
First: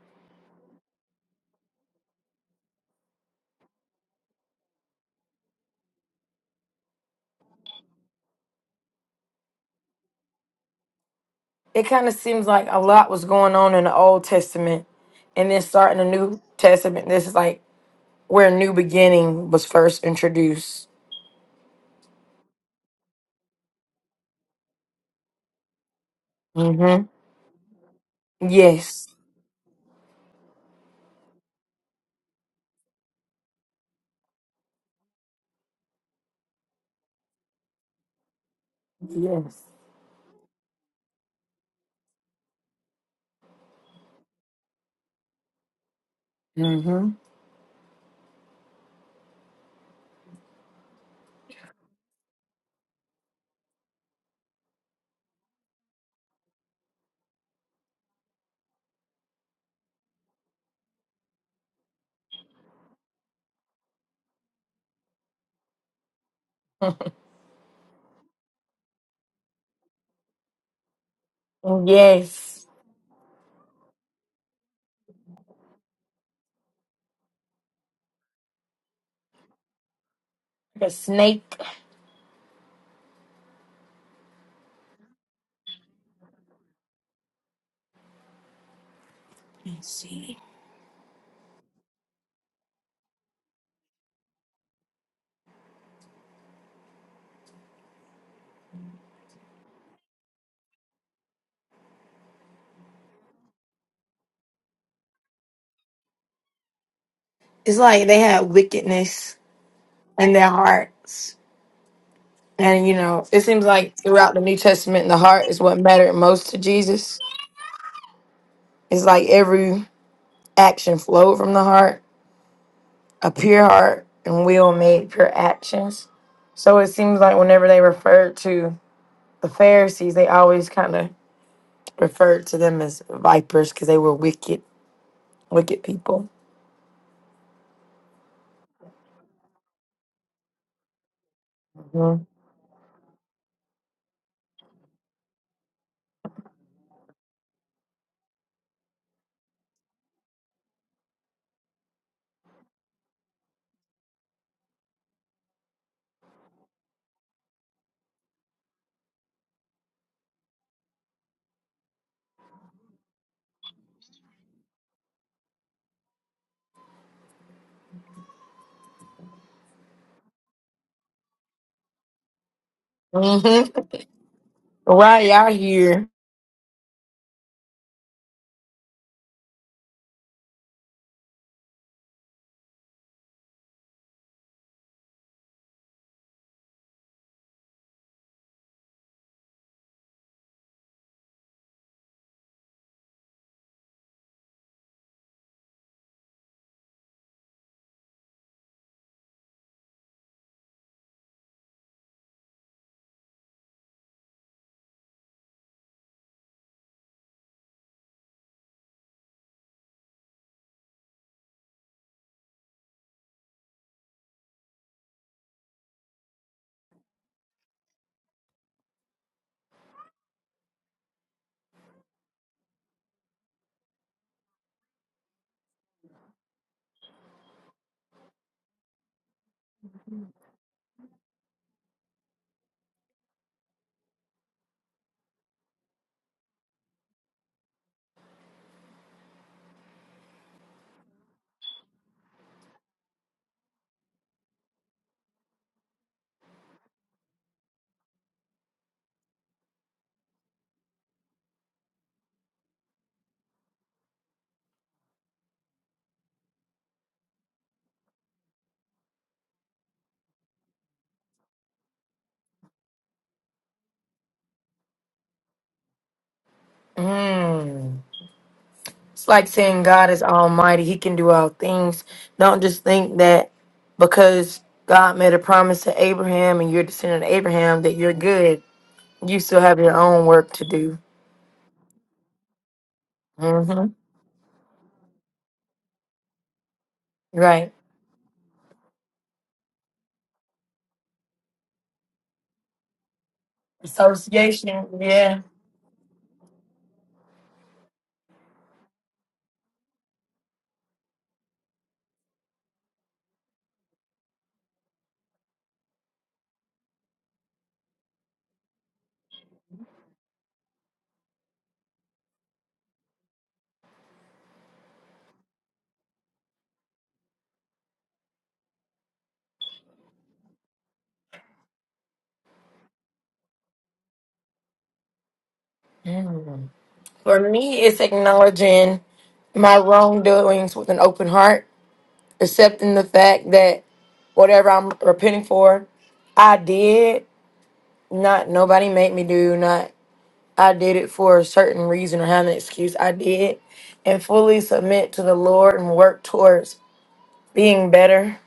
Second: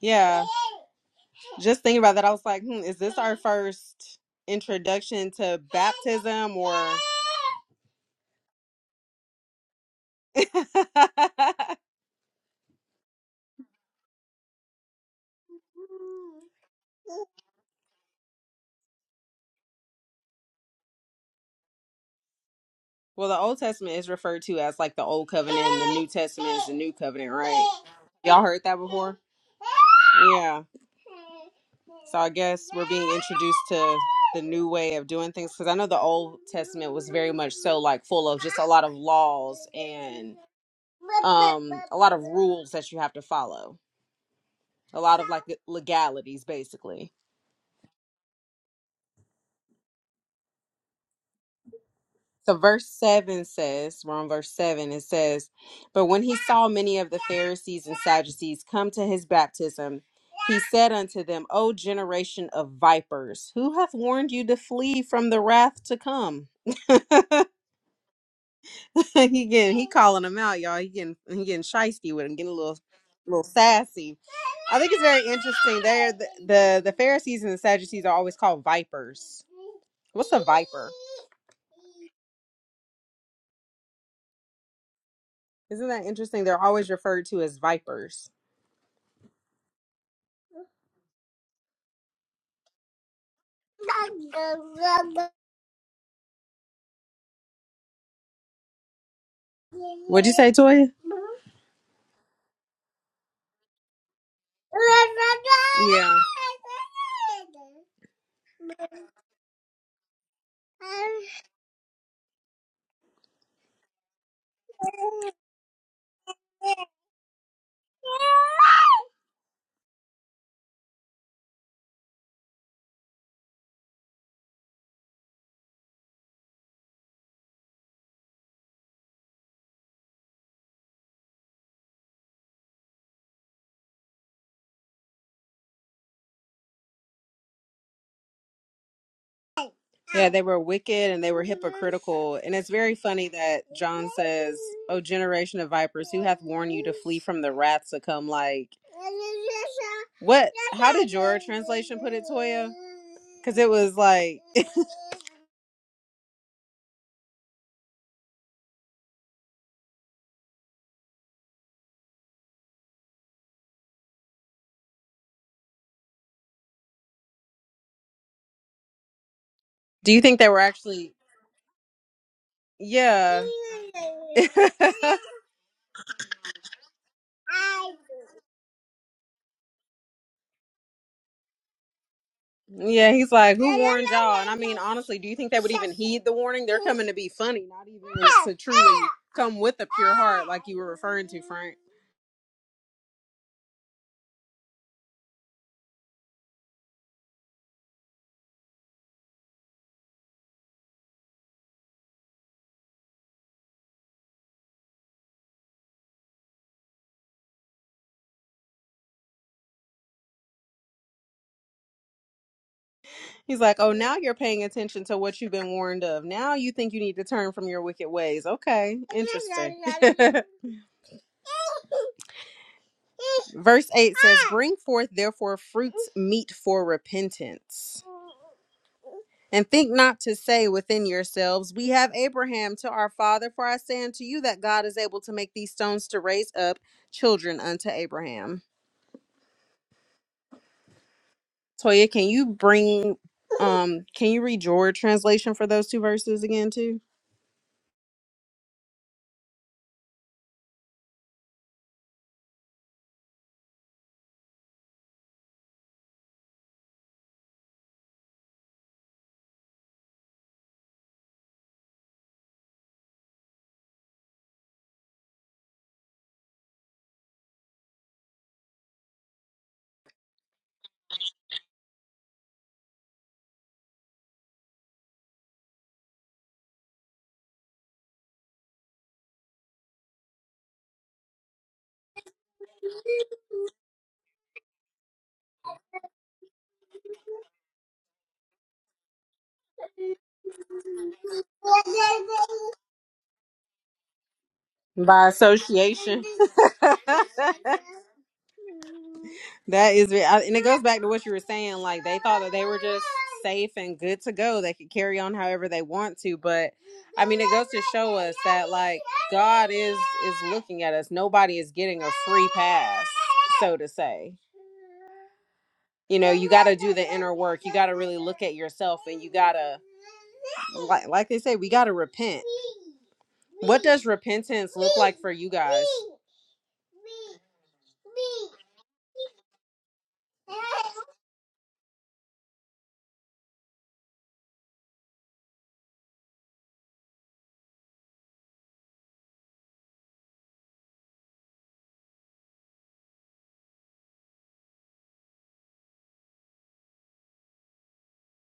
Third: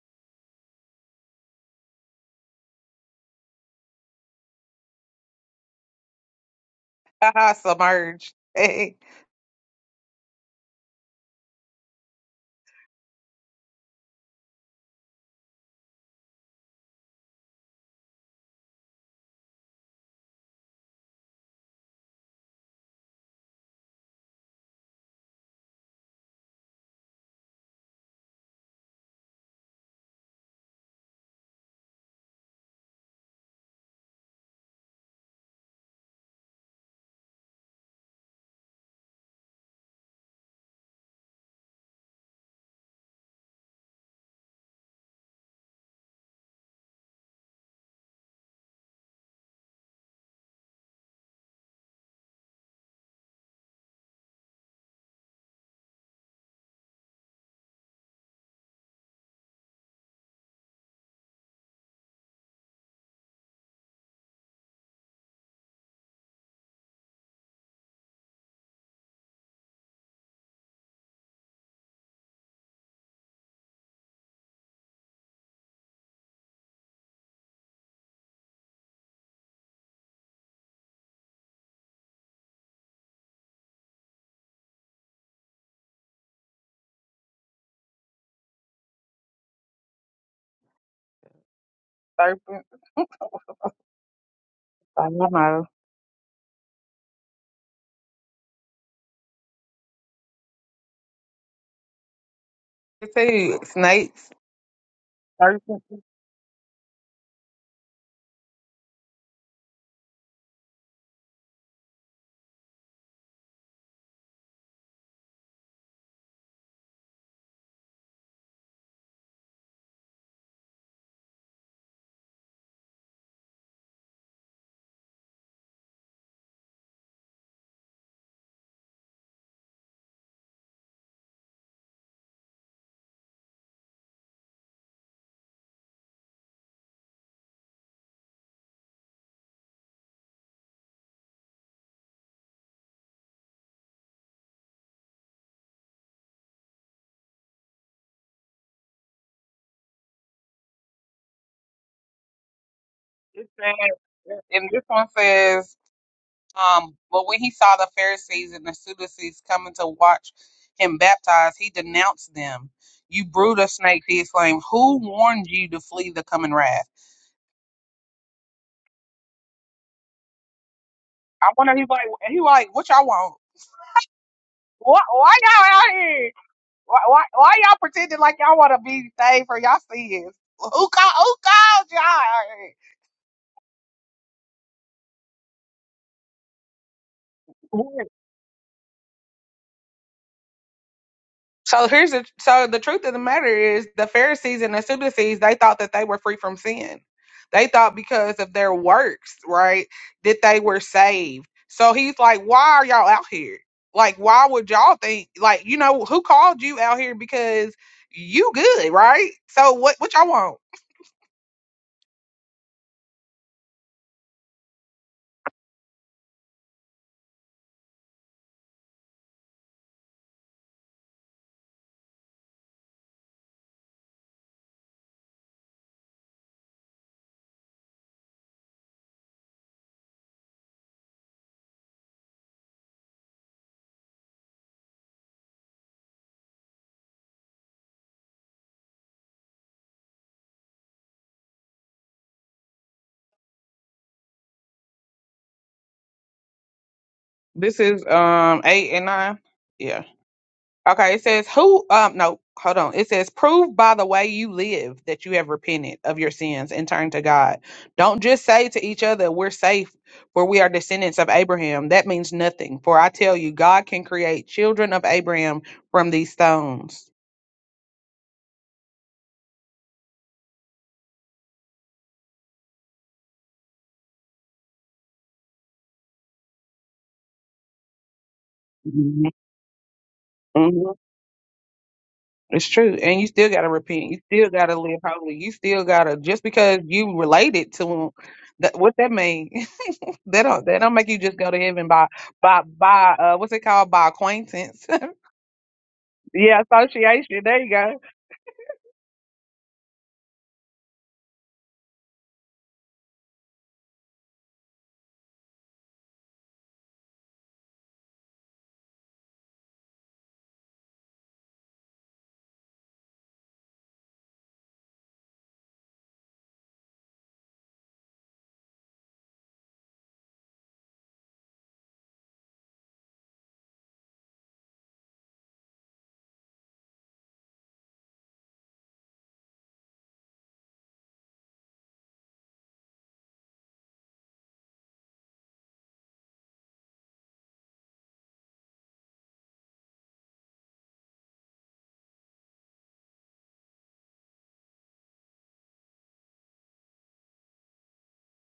S1: Yeah. Just thinking about that, I was like, hmm, is this our first introduction to baptism or?
S2: submerged. Hey,
S3: It kind of seems like a lot was going on in the Old Testament, and then starting the New Testament. This is like where new beginning was first introduced.
S1: well, the Old Testament is referred to as like the Old Covenant, and the New Testament is the New
S3: Mm-hmm.
S1: Covenant, right? Y'all heard that
S3: Yes.
S1: before? Yeah. So I guess we're being introduced to the new way of doing things because I know the Old Testament was very much so like full of just a lot of
S3: Yes.
S1: laws and um a lot of rules that you have to follow. a lot of like legalities basically
S3: Mm-hmm.
S1: so verse 7 says we're on verse 7 it says but when he saw many of the pharisees and sadducees come to his baptism he said unto them o generation of vipers who hath warned you to flee from the wrath to come he getting he calling them out y'all he getting he getting shisty with him getting a
S3: Yes.
S1: little little sassy i think it's very interesting there the, the the pharisees and the sadducees are always called vipers what's a viper
S3: The snake.
S1: Isn't that interesting? They're always referred to as vipers.
S3: Let's see.
S2: serpents. I don't know.
S1: What'd you say, Toya?
S2: It says snakes, serpents.
S1: Yeah.
S3: It's like they had wickedness in their hearts. And you know, it seems like throughout the New Testament, the heart is what mattered most to Jesus. It's like every action flowed from the heart, a pure heart and will made pure actions. So it seems like whenever they referred to the Pharisees, they always kind of referred to them as vipers because they were wicked, wicked people.
S1: Yeah, they were wicked and they were
S3: hmm
S1: hypocritical. And it's very funny that John says, O generation of vipers, who hath warned you to flee from the wrath to come? Like, what? How did your translation put it, Toya?
S2: It
S1: Because it
S2: says,
S1: was like.
S2: and this one says Um, but when he saw the Pharisees and the Sadducees coming to watch him baptize, he denounced them. You brood of snakes, he exclaimed, Who warned you to flee the coming wrath?
S1: Do you think they were actually?
S2: I wonder he like he like, what y'all want?
S1: Yeah.
S3: Right,
S2: Why, why
S3: y'all
S2: y'all out
S3: here.
S2: here? Why, why, why y'all pretending like y'all want to be saved for y'all sins? Who called, who called y'all? out
S1: yeah, he's like, who warned y'all? And I mean, honestly, do you think they would even heed the warning? They're coming to be funny, not
S2: here?
S1: even to truly come with a pure heart, like you were referring to, Frank.
S2: So here's the so the truth of the matter is the Pharisees and the Sadducees they thought that they were free from sin. They thought because of their works, right, that they were saved. So he's like, why are y'all out here? Like, why would y'all think like you know who called you out here because you good, right? So what what y'all want?
S1: He's like, oh, now you're paying attention to what you've been warned of. Now you think you need to turn from your wicked ways. Okay, interesting. Verse 8 says, Bring forth therefore fruits meet for repentance. And think not to say within yourselves, We have Abraham to our father, for I say unto you that God is able to make these stones to raise up children unto Abraham. Toya, can you bring um can you read your translation for those two verses again too?
S2: This is um eight and nine. yeah. Okay, it says who um no, hold on. It says prove by the way you live that you have repented of your sins and turned to God. Don't just say to each other we're safe for we are descendants of Abraham. That means nothing. For I tell you God can create children of Abraham from these stones.
S3: Mm. It's like saying God is almighty, he can do all things. Don't just think that because God made a promise to Abraham and you're a descendant of Abraham that you're good. You still have your own work to
S2: Mhm.
S3: do.
S2: It's true. And you still gotta
S3: hmm
S2: repent. You still gotta live holy. You still gotta just because you
S3: Right.
S2: related to him, that what that mean? that don't that don't make you just go to heaven by by by uh what's it called? By acquaintance.
S3: Association,
S1: by
S3: yeah.
S1: association.
S2: yeah, association. There you go.
S1: that is, re- I- and it goes back to what you were saying. Like they thought that they were just safe and good to go. They could carry on however they want to. But I mean, it goes to show us that like God is is looking at us. Nobody is getting a free pass, so to say you know you got to do the inner work you got to really look at yourself and you got to like, like they say we got to repent what does repentance look like for you guys
S3: Mm. For me, it's acknowledging my wrongdoings with an open heart, accepting the fact that whatever I'm repenting for, I did. Not nobody made me do. not. I did it for a certain reason or have an excuse, I did, and fully submit to the Lord and work towards being better.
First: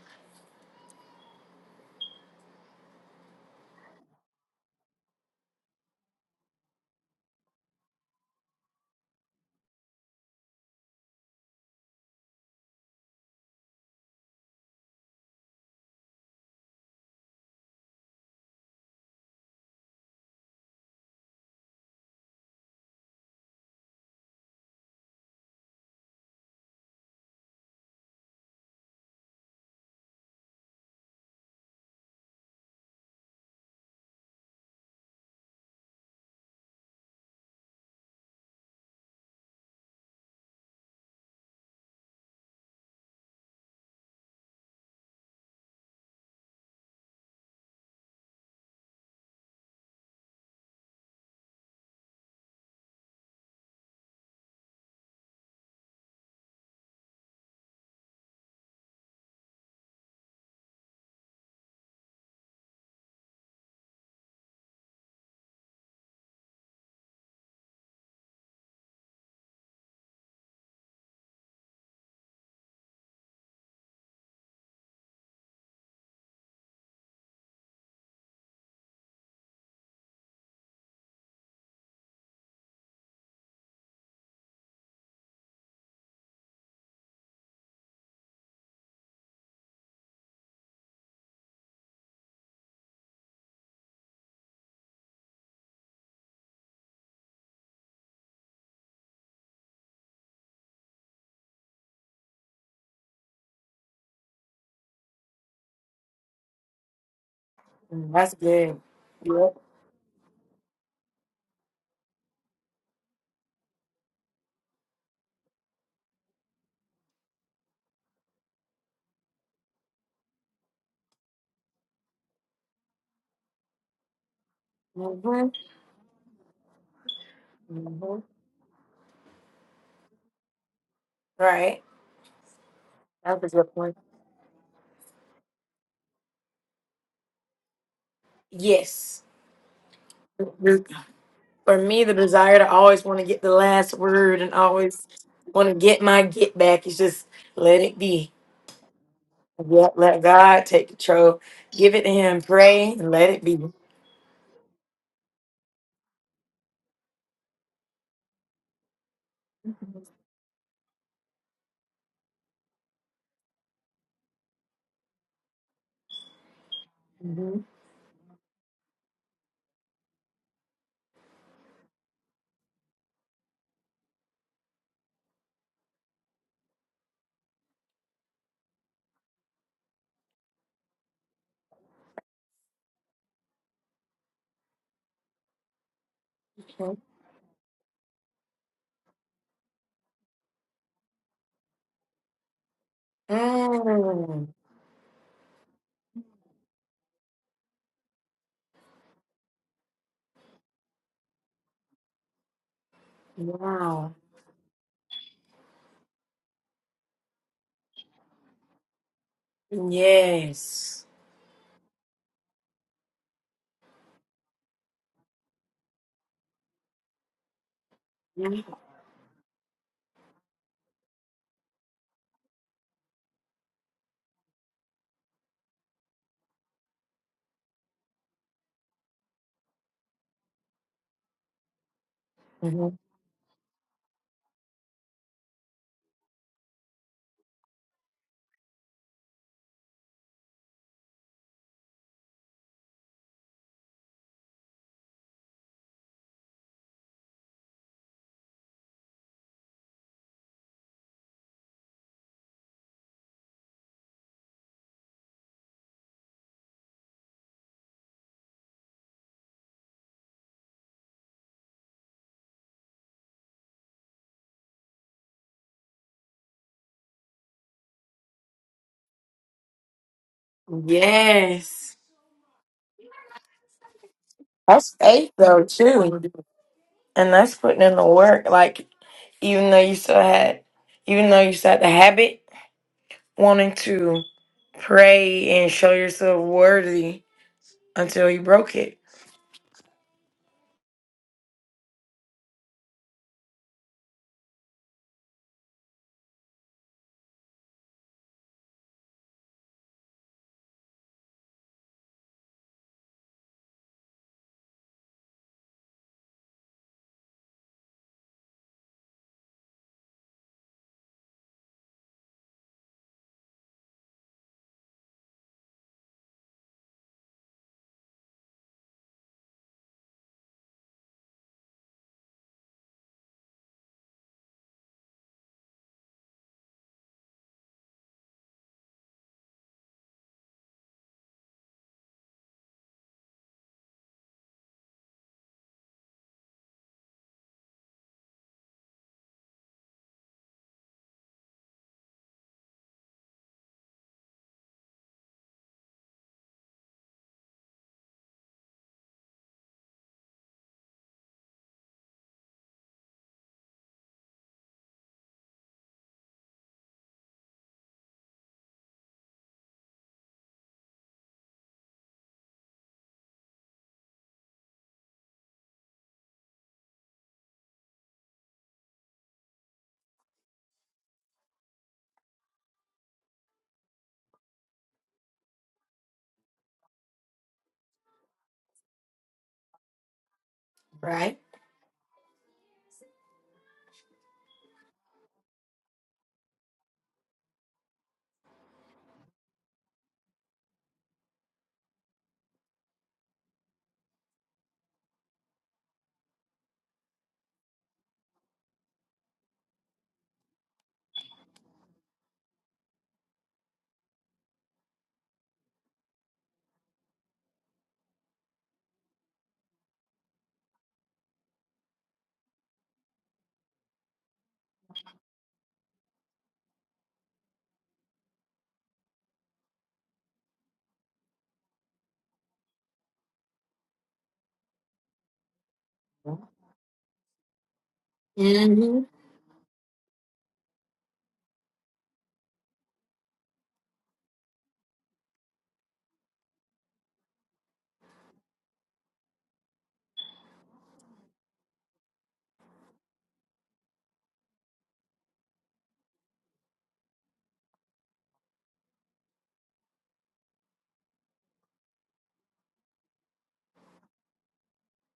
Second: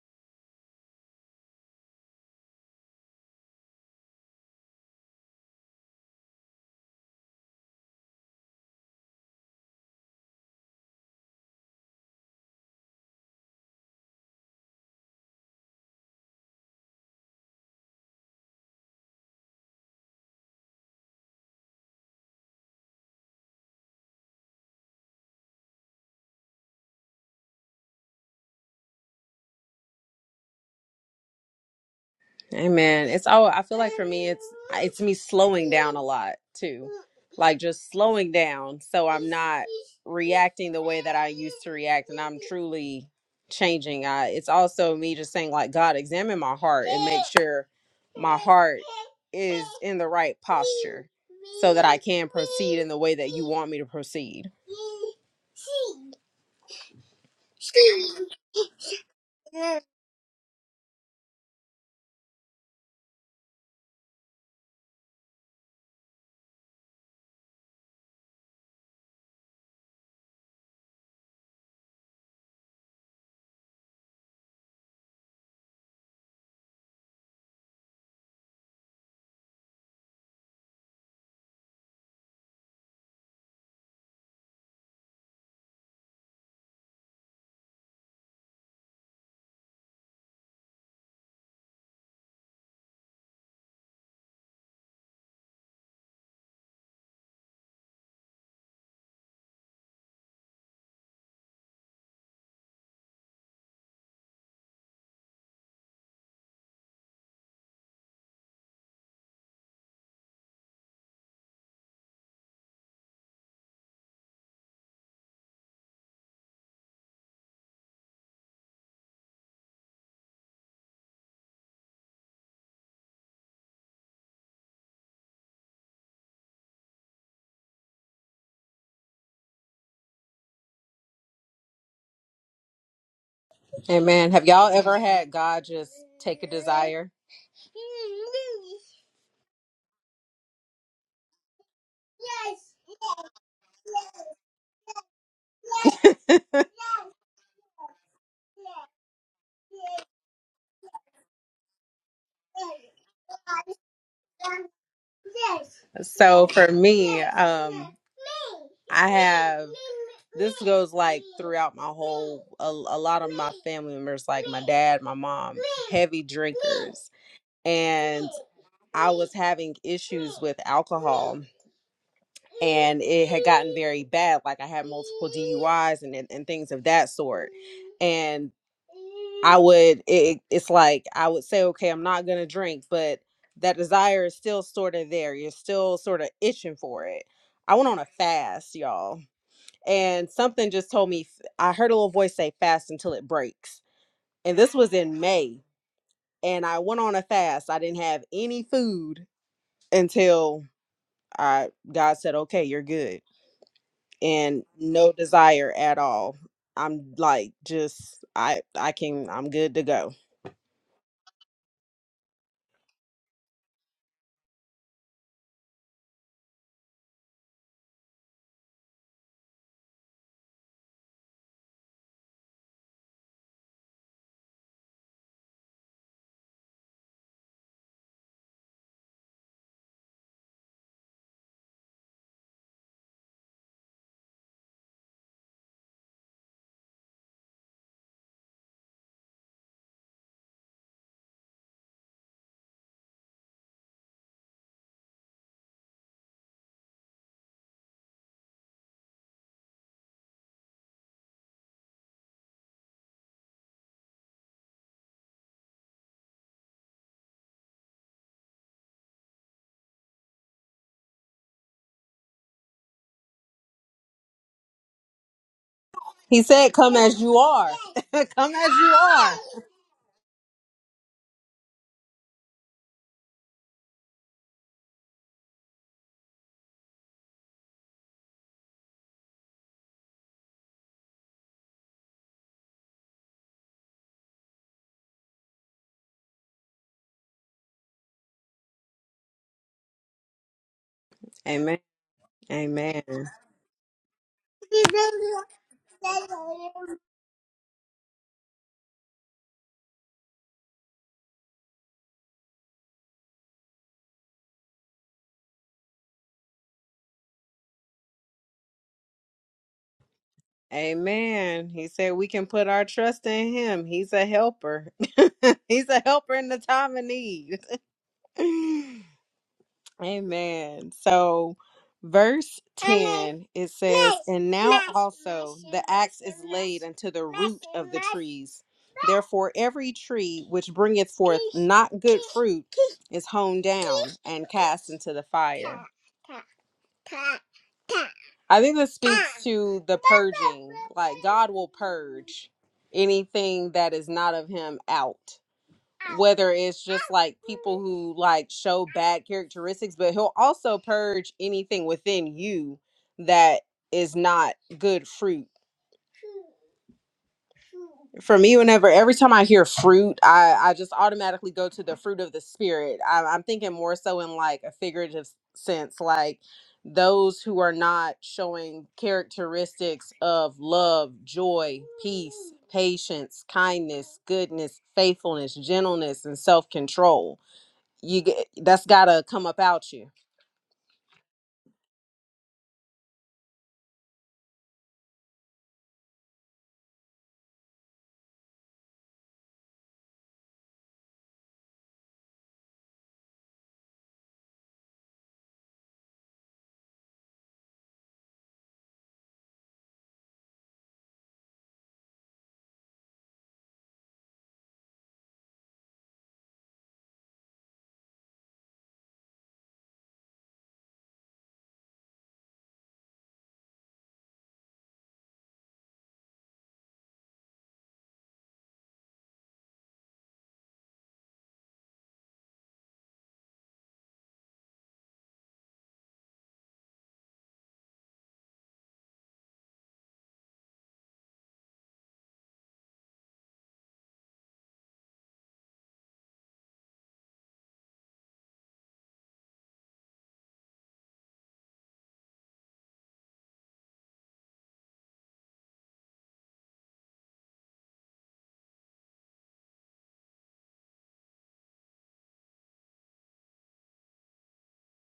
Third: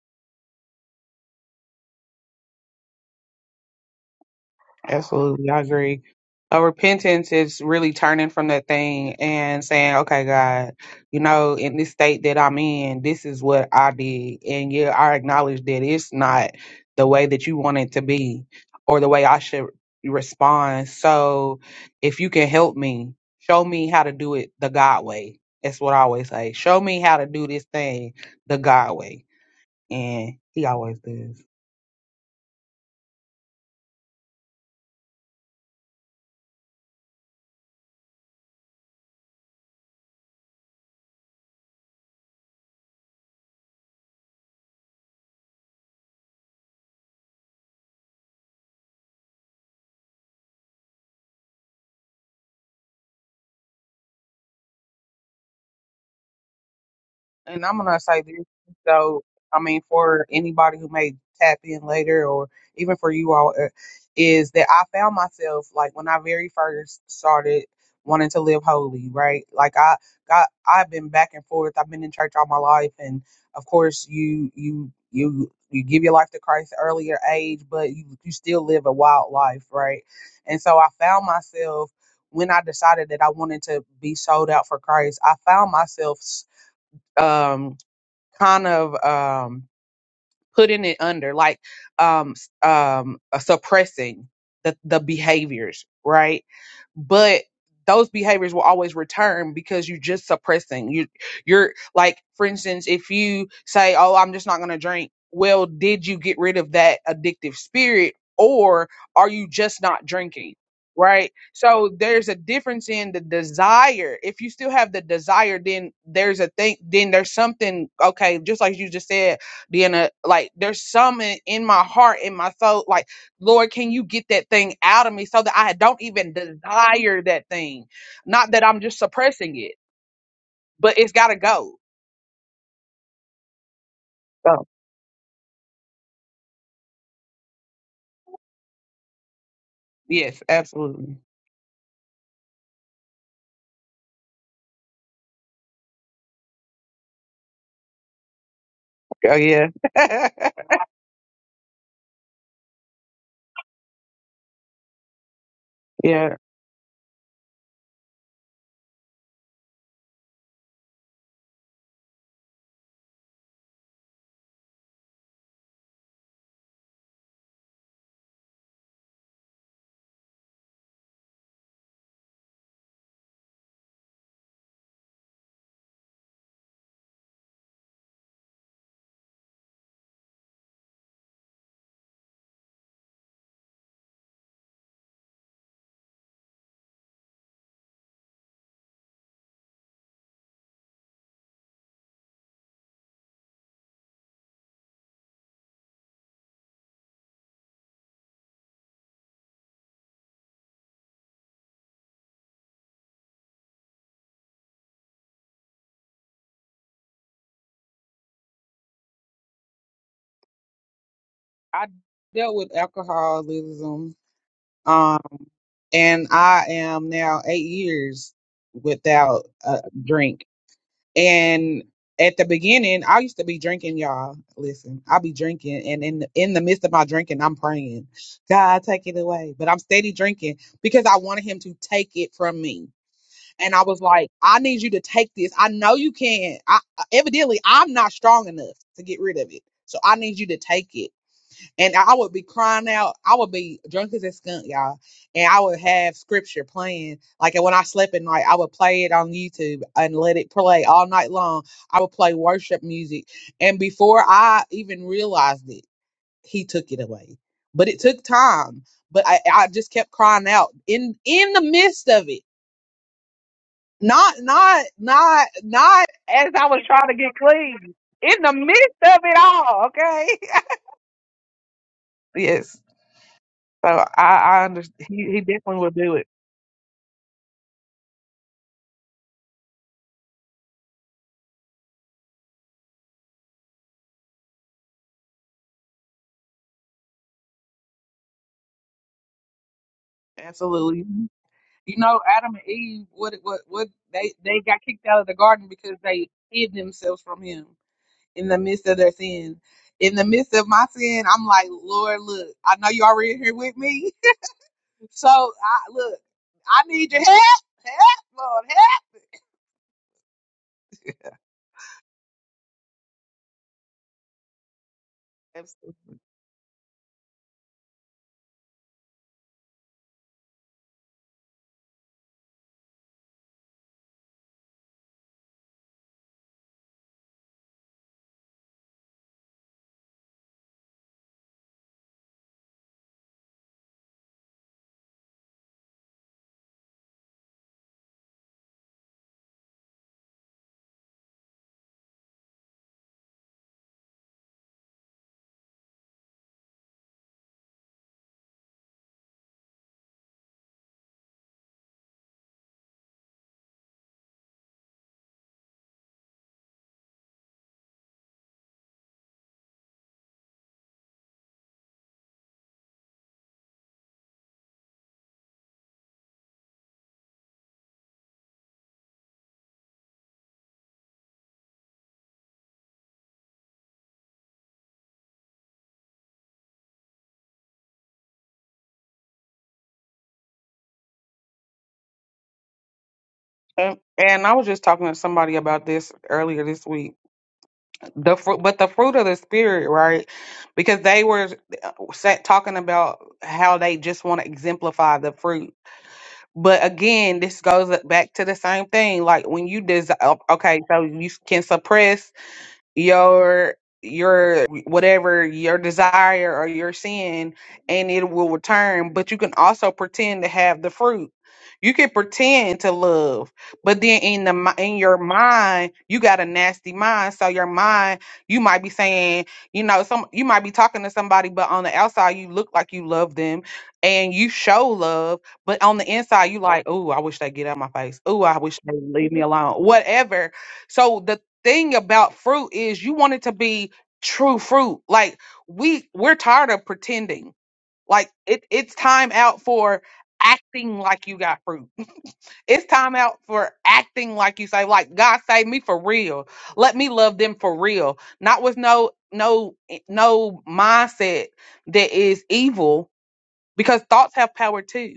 S2: Absolutely, I agree. Uh, repentance is really turning from that thing and saying, "Okay, God, you know, in this state that I'm in, this is what I did, and yeah, I acknowledge that it's not the way that you want it to be, or the way I should respond. So, if you can help me, show me how to do it the God way. That's what I always say. Show me how to do this thing the God way, and He always does.
S1: Amen. It's all I feel like for me it's it's me slowing down a lot too. Like just slowing down so I'm not reacting the way that I used to react and I'm truly changing. I it's also me just saying like God examine my heart and make sure my heart is in the right posture so that I can proceed in the way that you want me to proceed.
S2: and I'm gonna say this. So, I mean, for anybody who may tap in later, or even for you all, uh, is that I found myself like when I very first started wanting to live holy, right? Like I got, I've been back and forth. I've been in church all my life, and of course, you, you, you, you give your life to Christ at earlier age, but you, you still live a wild life, right? And so, I found myself when I decided that I wanted to be sold out for Christ. I found myself. um kind of um putting it under like um s- um uh, suppressing the the behaviors right but those behaviors will always return because you're just suppressing you you're like for instance if you say oh i'm just not going to drink well did you get rid of that addictive
S3: Mm,
S2: spirit
S3: That's good.
S2: or are you
S3: Yep.
S2: just not drinking right so there's a difference in the desire if you still have the desire then there's a thing then there's something okay just like you just said being a like there's some in, in my heart in my soul like lord can you get that thing out of me so
S3: Mm-hmm.
S2: that i don't even desire that thing
S3: Mm-hmm.
S2: not that i'm just suppressing it but it's got to go
S3: Right. That's a good point.
S1: Amen. Have
S2: so
S1: y'all ever had God just take a desire?
S3: Yes.
S2: yes
S3: Mhm.
S2: absolutely
S3: For me, the desire to always want to get the last word and always want to get my get back is just let it be.
S2: oh yeah
S3: Yep, let God take control. Give it to Him. Pray and let it be.
S2: yeah
S1: so for me, um, I have this goes like throughout my whole a, a lot of my family members, like my dad, my mom, heavy drinkers,
S3: Mm-hmm.
S1: and I was having issues with alcohol and it had gotten very bad. Like I had multiple DUIs and and, and things of that sort. And I would it, it's like I would say, okay, I'm not gonna drink, but that desire is still sort of there. You're still sort of itching for it. I went on a fast, y'all, and something just told me. f- I heard a little voice say, "Fast until it breaks,"
S3: Mm.
S1: and this was in May. And I went on a fast. I didn't have any food until I God said, "Okay, you're good."
S3: Wow.
S1: and no desire at all. I'm like just I I can I'm good to go.
S3: Yes.
S2: i dealt with alcoholism um and i am now eight years without a drink And at the beginning, I used to be drinking, y'all. Listen, I'll be drinking, and in in the midst of my drinking, I'm praying, God, take it away. But I'm steady drinking because I wanted Him to take it from me.
S3: Mhm.
S2: And I was like, I need you to take this. I know you can. I evidently I'm not strong enough to get rid of it, so I need you to take it. And I would be crying out. I would be drunk as a skunk, y'all. And I would have scripture playing. Like when I slept at night, I would play it on YouTube and let it play all night long. I would play worship music. And before I even realized it, he took it away. But it took time. But I, I just kept crying out in in the midst of it. Not not not not
S1: He
S2: as I
S1: said
S2: was
S1: come
S2: trying to
S1: as
S2: get
S1: you are.
S2: clean. In the
S1: come as
S2: midst
S1: you
S2: of
S1: are.
S2: it all, okay?
S3: Yes.
S2: yes. So I, I
S3: That's
S2: understand.
S3: faith
S2: He, he
S3: though
S2: definitely will do
S3: too.
S2: it.
S3: And that's putting in the work. Like even though you still had even though you still had the habit, wanting to pray and show yourself worthy until you broke it.
S2: Absolutely.
S1: Amen.
S2: You know, Adam and
S1: Amen.
S2: Eve, what, what, what? They they got kicked out of the garden because they hid themselves from Him in the midst of their sin. In the midst of my sin, I'm like, Lord, look, I know you already here with me, so I look, I need your help, help, Lord,
S1: Amen. He said we can put our trust in him. He's a helper.
S2: help.
S1: He's a helper in the time of need. Amen. So verse 10 it says and now also the axe is laid unto the root of the trees therefore every tree which bringeth forth not good fruit is hewn down and cast into the fire I think this speaks to the purging. Like God will purge anything that is not of him out. Whether it's just like people who like show bad characteristics, but he'll also purge anything within you that is not good fruit for me whenever every time i hear fruit i i just automatically go to the fruit of the spirit I, i'm thinking more so in like a figurative s- sense like those who are not showing characteristics of love joy peace patience kindness goodness faithfulness gentleness and self-control you get, that's gotta come up out you
S3: Right?
S2: And, and I was just talking to somebody about this earlier this week. the fruit but the fruit of the spirit right because they were sat talking about how they just want to exemplify the fruit but again this goes back to the same thing like when you des- okay so you can suppress your your whatever your desire or your sin and it will return but you can also pretend to have the fruit you can pretend to love but then in the mi- in your mind you got a nasty mind so your mind you might be saying you know some you might be talking to somebody but on the outside you look like you love them and you show love but on the inside you like oh i wish they get out of my face oh i wish they
S3: hmm
S2: leave me alone whatever so the thing about fruit is you want it to be true fruit. Like we we're tired of pretending. Like it it's time out for acting like you got fruit. It's time out for acting like you say like God save me for real. Let me love them for real. Not with no no no mindset that is evil because thoughts have power too.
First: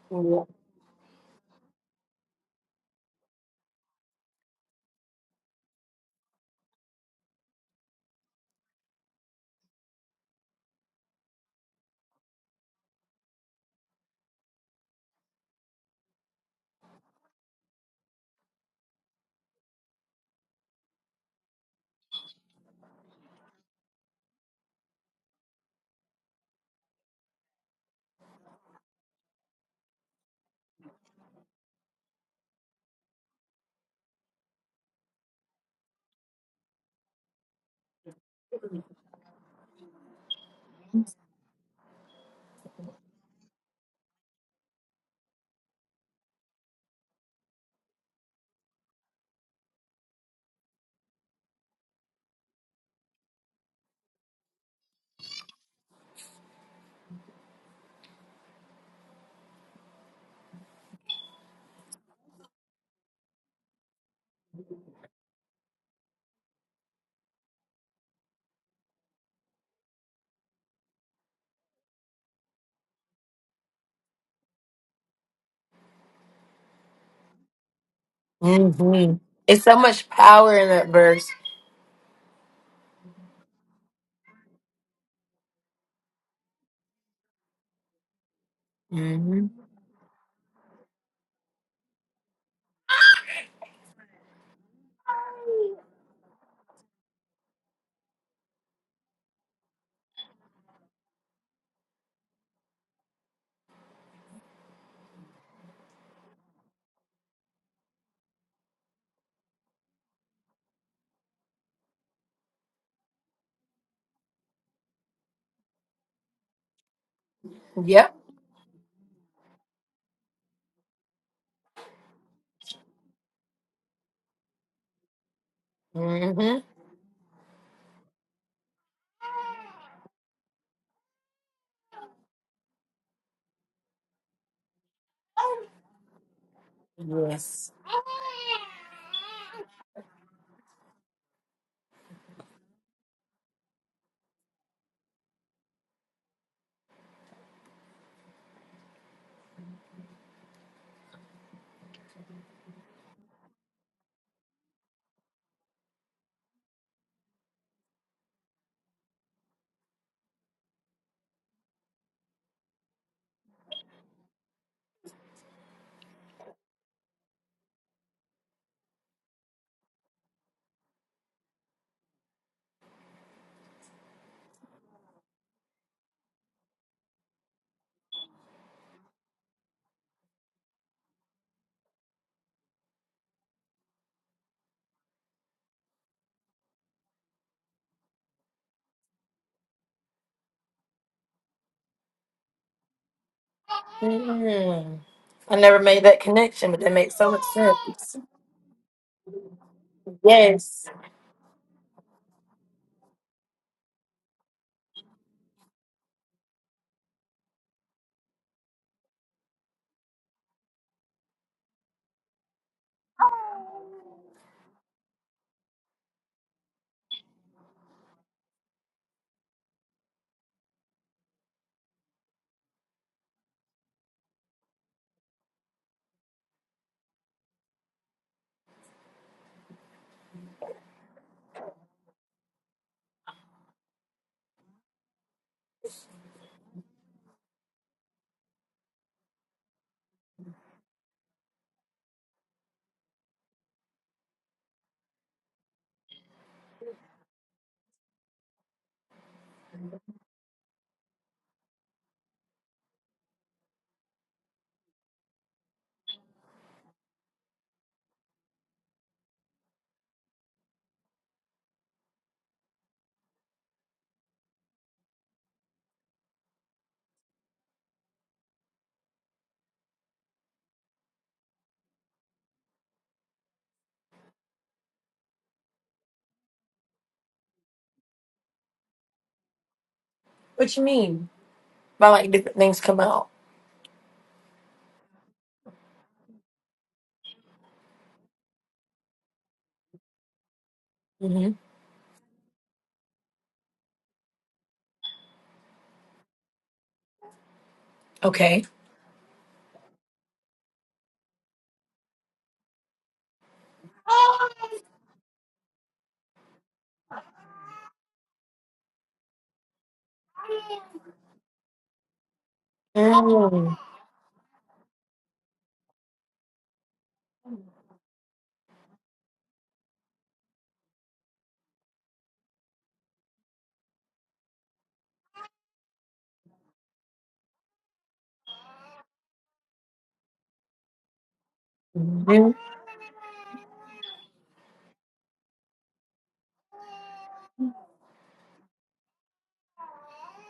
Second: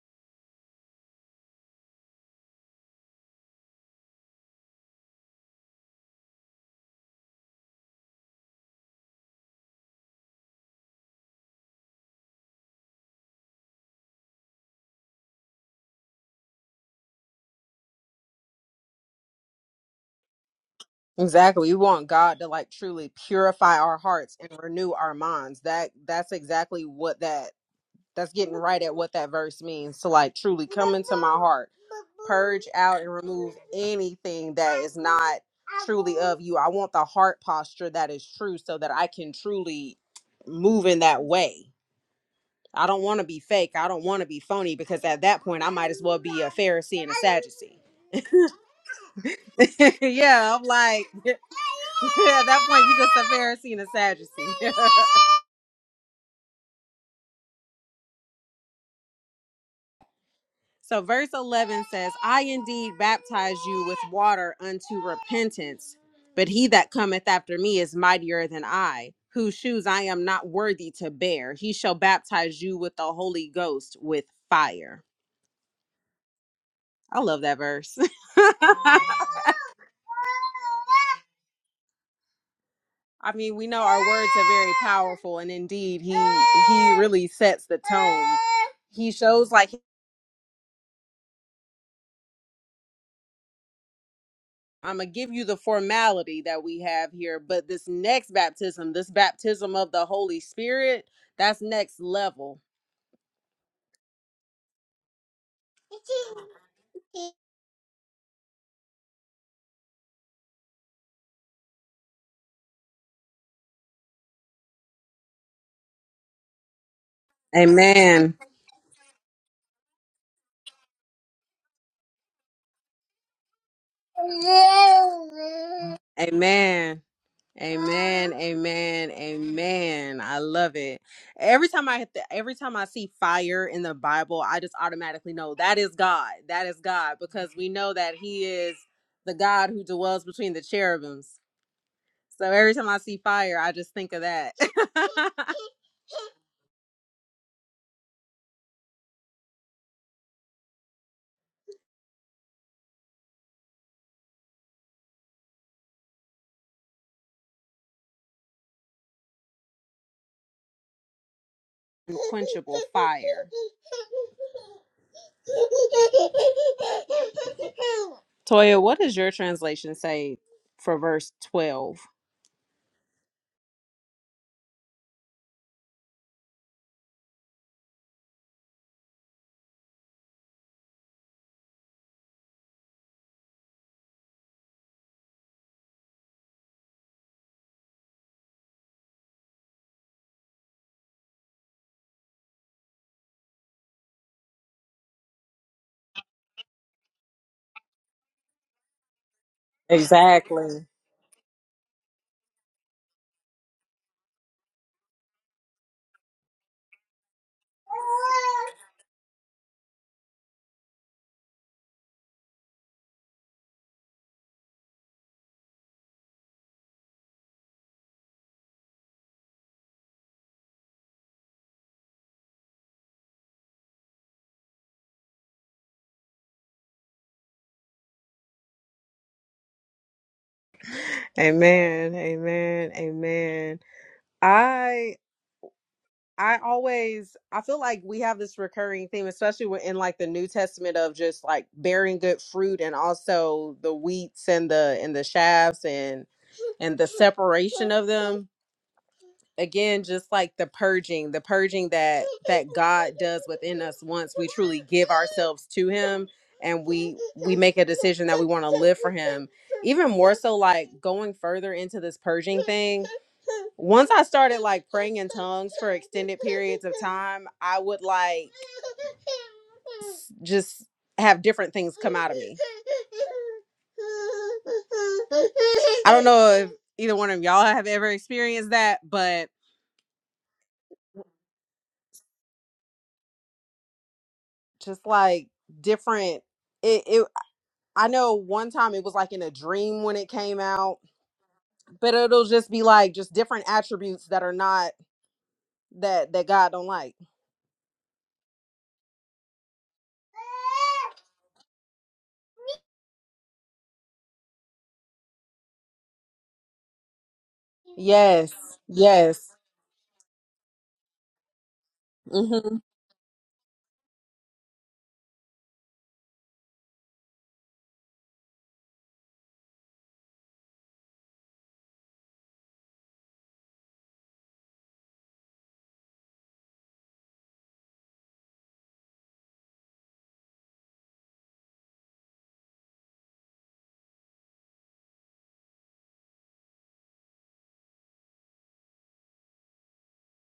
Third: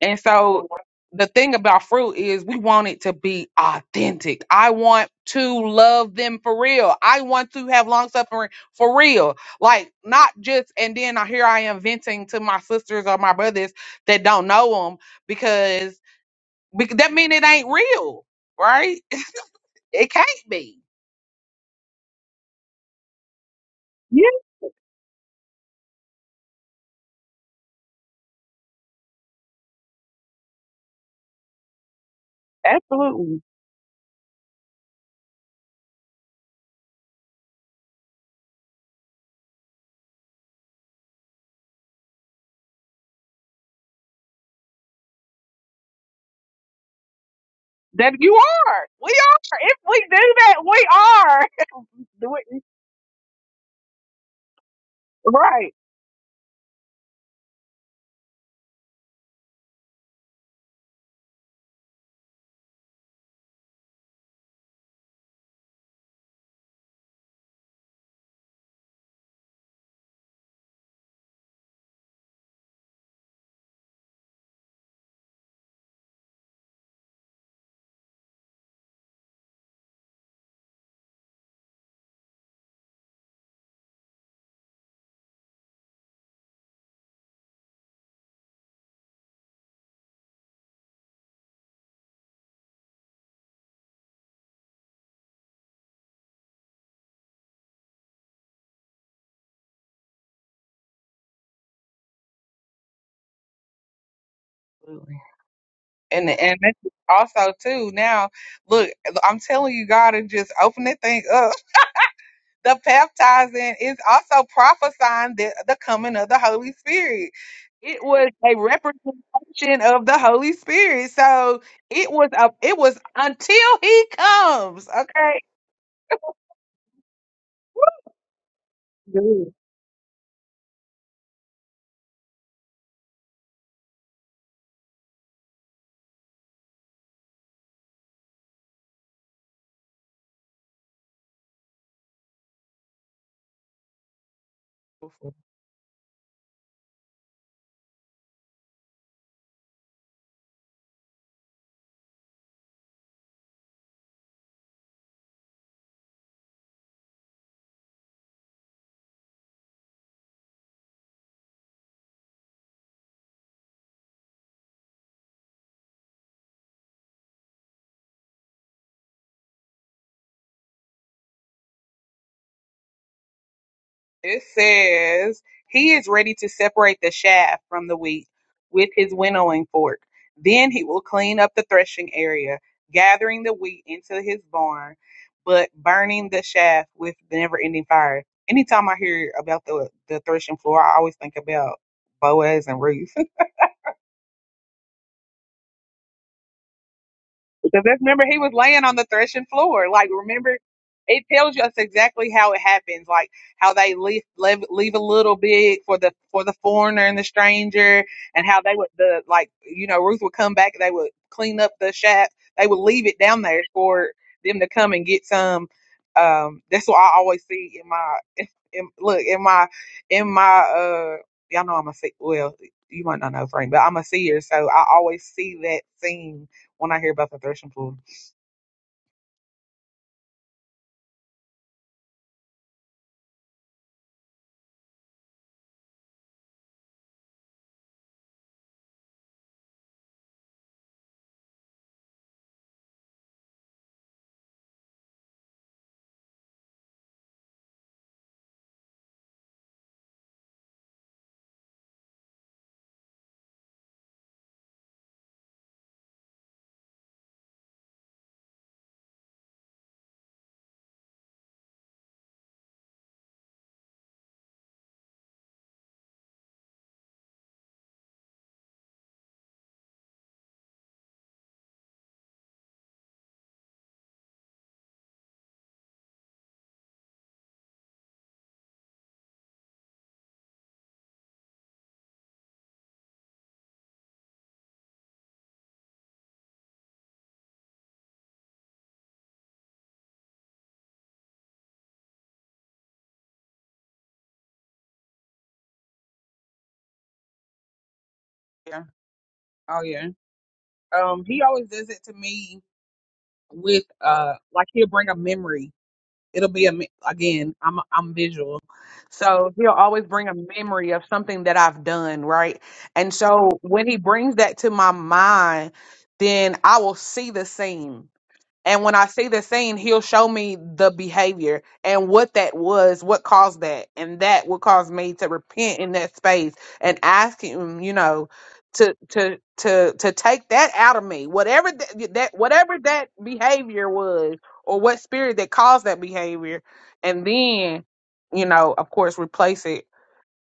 S2: And
S3: hmm
S2: so the thing about fruit is we want it to be authentic. I want to love them for real. I want to have long suffering for real. Like not just and then I here I am venting to my sisters or my brothers that don't know them because, because that mean it ain't real, right? It can't be.
S1: Exactly. We want God to like truly purify our
S2: Yeah,
S1: hearts and renew our minds. That that's exactly what that that's getting right at what that verse means to like truly come into my heart, purge out and
S2: absolutely.
S1: remove anything that is not truly of you. I want the heart posture that is true so that I can truly move in that way. I don't want to be fake. I don't want to be phony because at that point I might as well be a Pharisee and a Sadducee.
S2: That you are. We are. If we do
S1: yeah,
S2: that,
S1: I'm
S2: we
S1: like
S2: are. Do
S1: At
S2: it
S1: that point, you're just a Pharisee and a Sadducee.
S2: Right.
S1: so, verse 11 says, I indeed baptize you with water unto repentance, but he that cometh after me is mightier than I, whose shoes I am not worthy to bear. He shall baptize you with the Holy Ghost with fire. I love that verse.
S3: It's so much power in that verse.
S1: I mean, we know our words are very powerful, and indeed, he he really sets the tone. He
S3: hmm
S1: shows like I'm gonna give you the formality that we have here, but this next baptism, this baptism of the Holy Spirit, that's next level.
S2: And and that's also too now, look, I'm telling you, God is just open that thing up. The baptizing is also prophesying the, the coming of the Holy Spirit. It
S3: Yep.
S2: was
S1: Amen.
S2: a representation of the Holy Spirit. So it was a it was until he comes. Okay.
S1: Amen.
S3: hmm
S1: Amen. Amen.
S2: Good.
S1: Amen. I love it. Every time I hit the, every time I see fire in the Bible, I just automatically know that is God. That is God because we
S3: Yes.
S1: know that he is the God who dwells between the cherubims. So every time I see fire, I just think of that. Unquenchable fire. Toya, what does your translation say for verse 12?
S2: It says, He is ready to separate the chaff from the wheat with his winnowing fork. Then he will clean up the threshing area, gathering the wheat into his barn, but burning the chaff with the never ending fire. Anytime I hear about the, the threshing floor, I always think about Boaz and Ruth.
S3: Mm. I never made that connection, but that makes so much
S2: Because that's,
S3: sense.
S2: remember, he was laying on the threshing floor. Like,
S1: Exactly.
S2: remember,
S3: Yes.
S2: it tells us exactly how it happens. Like how they leave leave, leave a little bit for the for the foreigner and the stranger, and how they would the like you know Ruth would come back. They would clean up the shack. They would leave it down there for them to come and get some. Um, that's what I always see in my in, look in my in my uh y'all know I'm a see well you might not know Frank, but I'm a seer, so I always see that scene when I hear about the threshing floor.
S1: Amen. Amen. Amen. I I always I feel like we have this recurring theme, especially when- in like the New Testament of just like bearing good fruit and also the wheats and the and the shafts and and the separation of them again just like the purging the purging that that god does within us once we truly give ourselves to him and we we make a decision that we want to live for him even more so like going further into this purging thing once i started like praying in tongues for extended periods of time i would like s- just have different things come out of me i don't know either one of y'all have ever experienced that, but
S3: What you mean? By like different things come out.
S1: just like different. It, it, I know one time it was like in a dream when it came out,
S3: hmm
S1: but it'll just be like just different attributes that are not that that God don't like.
S3: Okay.
S2: Yeah. Oh yeah. Um, he always does it to me with uh, like he'll bring a memory. It'll be a me- again. I'm I'm
S1: Yes,
S2: visual,
S1: yes,
S2: so he'll always bring a memory of something that I've done, right?
S1: hmm
S2: And so when
S3: Mm-hmm.
S2: he brings that to my mind, then I will see the scene And when I see the scene, he'll show me the behavior and what that was, what caused that. And that will cause me to repent in that space and ask him, you know, to to to to take that out of me. Whatever that, that whatever that behavior was or what spirit that caused that behavior and then, you know, of course replace it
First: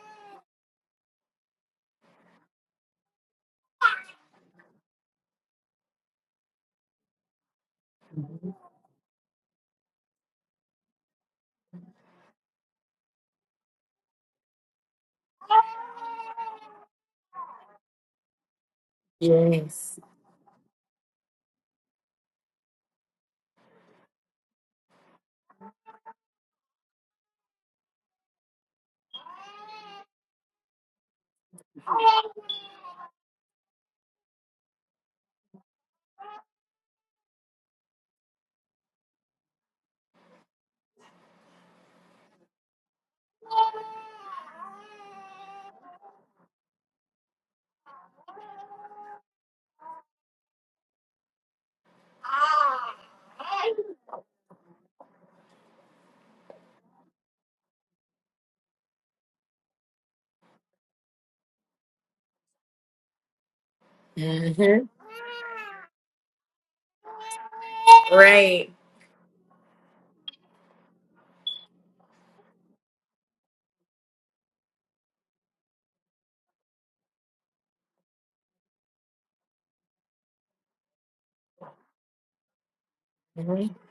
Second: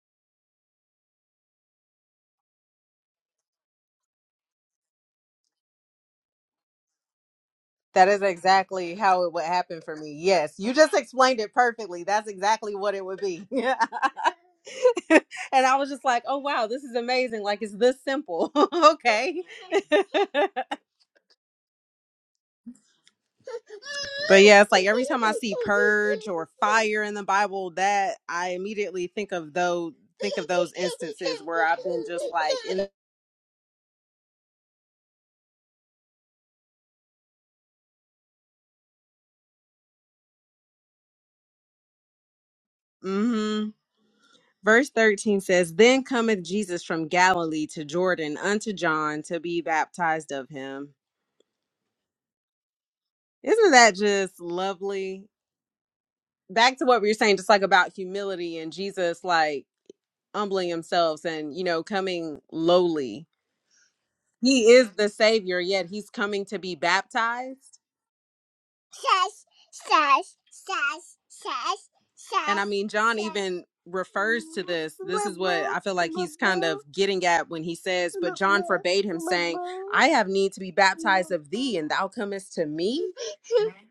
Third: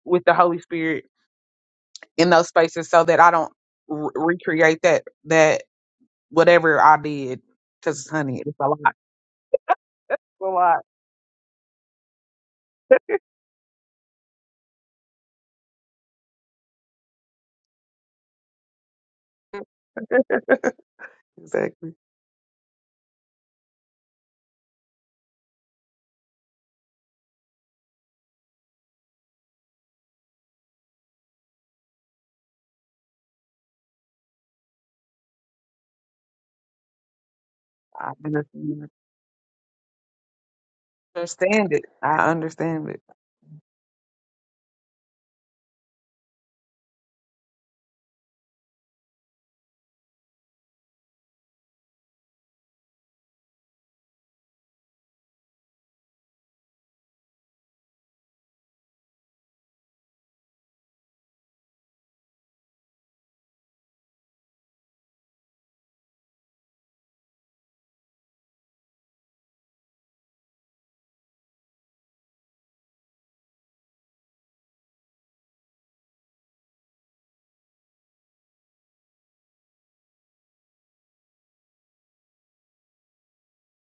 S2: with the Holy Spirit in those spaces so that I don't re- recreate that that whatever I did
S1: that
S2: cuz
S1: is
S2: honey, it's
S1: exactly
S2: a
S1: how it would happen for me. Yes, you
S2: lot.
S1: just explained it perfectly. That's exactly what it would be. Yeah, and I was just like, oh wow, this is amazing. Like it's this simple. okay.
S3: Yes.
S2: Exactly.
S1: But yeah, it's like every time I see purge or fire in the Bible, that I immediately think of those think of those instances where I've been just like in
S2: I understand understand it. I understand it.
S1: hmm Verse 13 says, Then cometh Jesus from Galilee to Jordan unto John to be baptized of him. Isn't that just lovely? Back to what we were saying, just like about humility and Jesus like humbling himself and, you know, coming lowly. He
S3: hmm
S1: is the Savior, yet he's coming to be baptized
S3: Right.
S1: says, says, says, says, says. And I mean, John says. even refers to this. This is what I feel like he's kind of getting at when he says, But John forbade him, saying, I have need to be baptized of thee, and thou comest to me.
S3: hmm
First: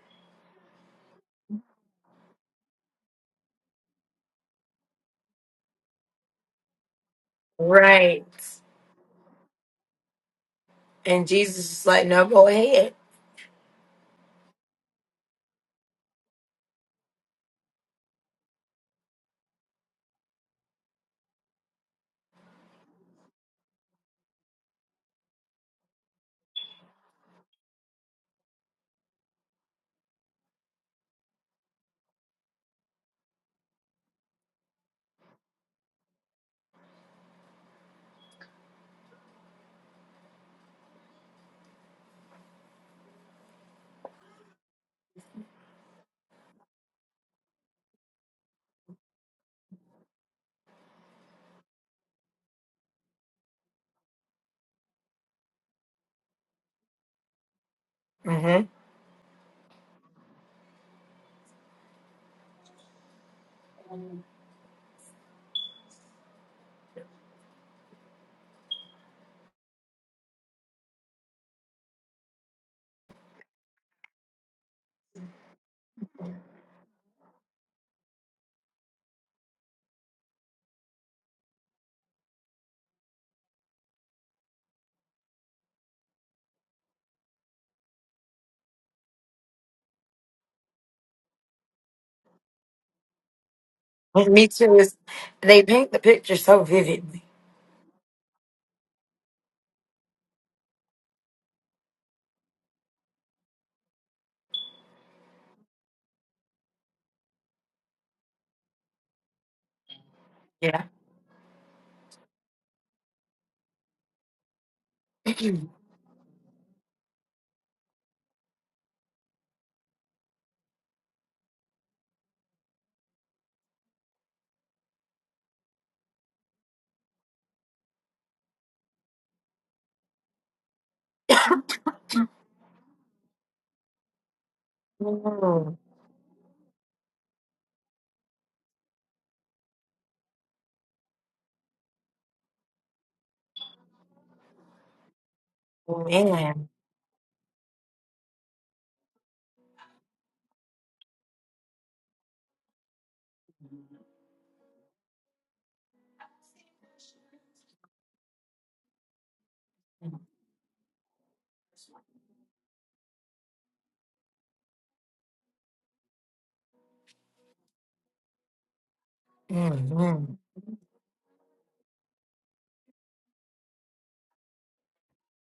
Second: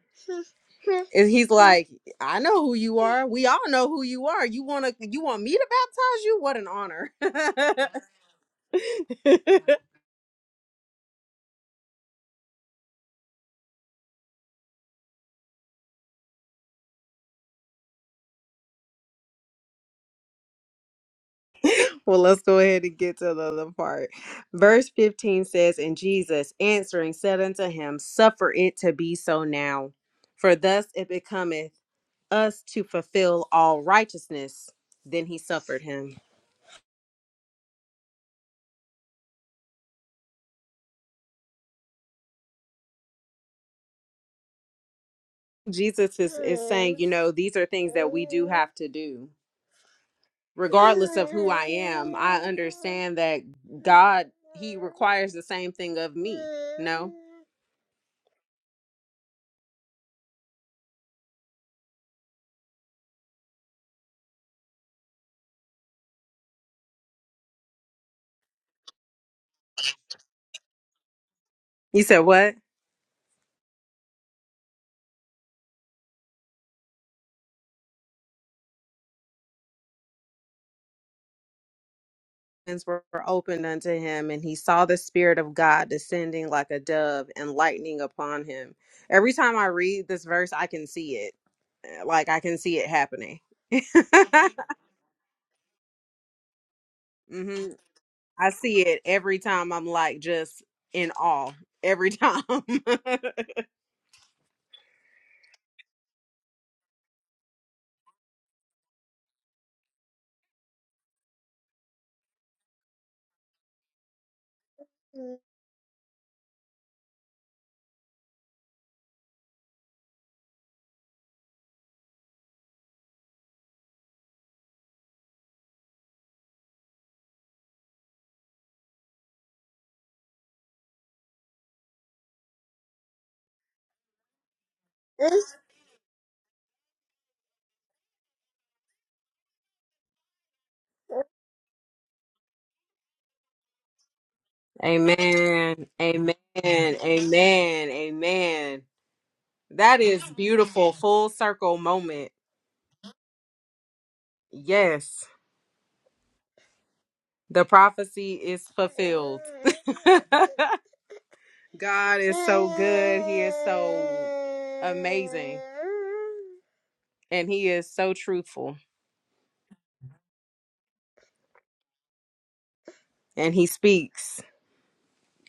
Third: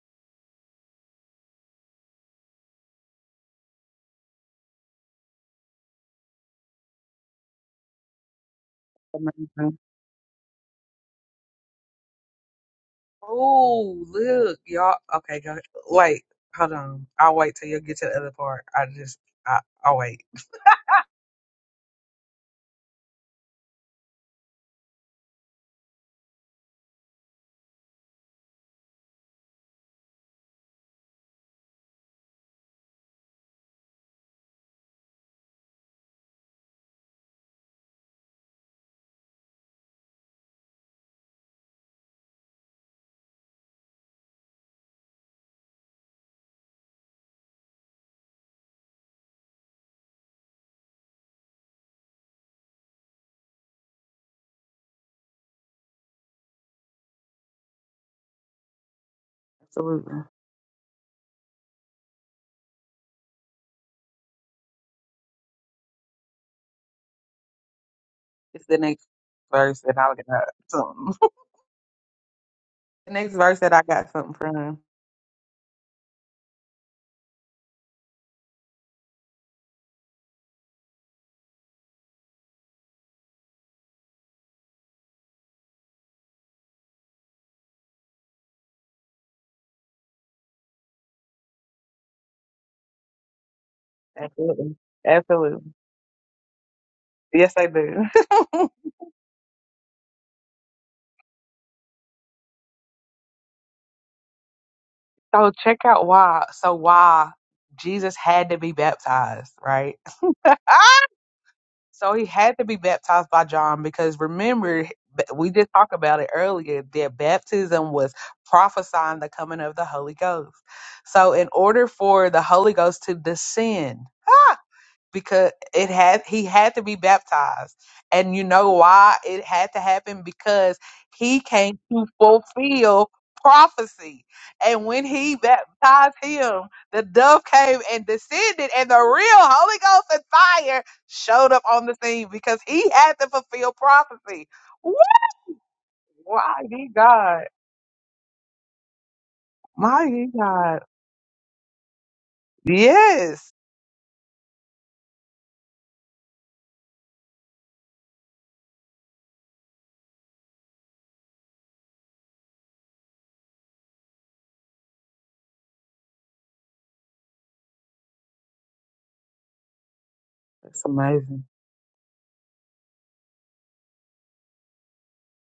S1: And he's like, I know who you are. We all know who you are. You wanna you want me to baptize you? What an honor.
S3: Right.
S2: Amazing.
S3: And Jesus is like, no, go ahead.
S2: Oh, look, y'all. Okay, go. Wait, hold on. I'll wait till you get to the other part. I just, I, I'll wait.
S1: Well, let's go ahead and get to the other part. Verse 15 says, And Jesus answering said unto him, Suffer it to be so now, for thus it becometh us to fulfill all righteousness. Then he suffered him. Jesus is, is saying, You know, these are things that we do have to do. Regardless of who I am, I understand that God, He requires the same thing of me. No?
S3: Mm-hmm.
S2: Absolutely. It's the next verse that I got something.
S1: You said what?
S2: the next verse that I got something from.
S1: were opened unto him, and he saw the Spirit of God descending like a dove and lightning upon him. Every time I read this verse, I can see it. Uh, Like, I can see it happening.
S3: Me too.
S2: Absolutely.
S3: Is they
S2: Absolutely.
S3: paint the picture so vividly.
S2: Yes,
S1: hmm
S2: I do.
S1: I see it every time. I'm like just in awe every time.
S2: so check out why. So why Jesus had to be baptized, right?
S3: Yeah.
S2: So he had to be baptized by John because remember, b- we
S3: mm
S2: did talk about it earlier that baptism was prophesying the coming of the Holy Ghost. So, in order for the Holy Ghost to descend, because it had he had to be baptized and you know why it had to happen because he came to fulfill prophecy and when he baptized him the dove came and descended and the real holy ghost and fire showed up on the scene because he had to fulfill prophecy Woo!
S1: amen. Amen.
S3: Man.
S2: mighty
S1: Amen.
S2: god
S1: Amen. That is
S2: mighty god
S1: beautiful. Full circle moment.
S2: yes
S1: Yes. The prophecy is fulfilled. God is so good. He is so amazing. And he is so truthful.
S3: Mm-hmm.
S2: that's amazing
S1: And he speaks.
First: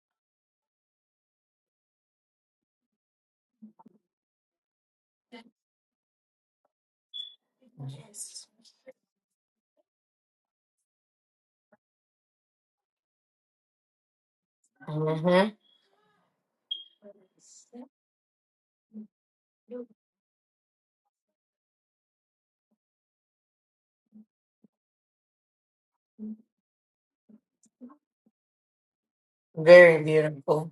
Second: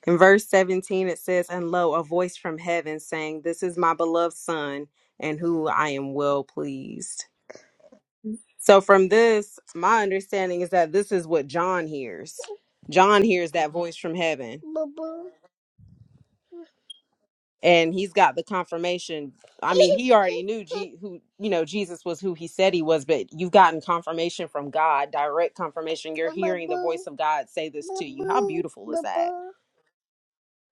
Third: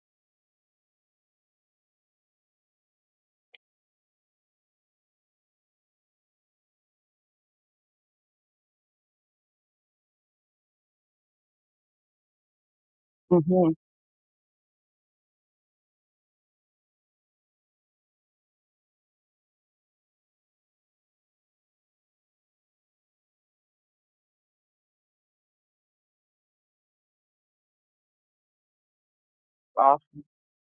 S1: In verse 17, it says, And lo, a voice from heaven saying, This is my beloved son, and who I am well pleased.
S3: Yes.
S1: So, from this, my understanding is that this is what John hears. John hears
S2: hmm
S1: that voice from heaven. and
S3: Mm-hmm.
S1: he's got the confirmation i mean he already knew G- who you know jesus was who he said he was but you've gotten confirmation from god direct confirmation you're hearing the voice of god say this to you how beautiful is that
S3: Very
S2: awesome
S3: beautiful.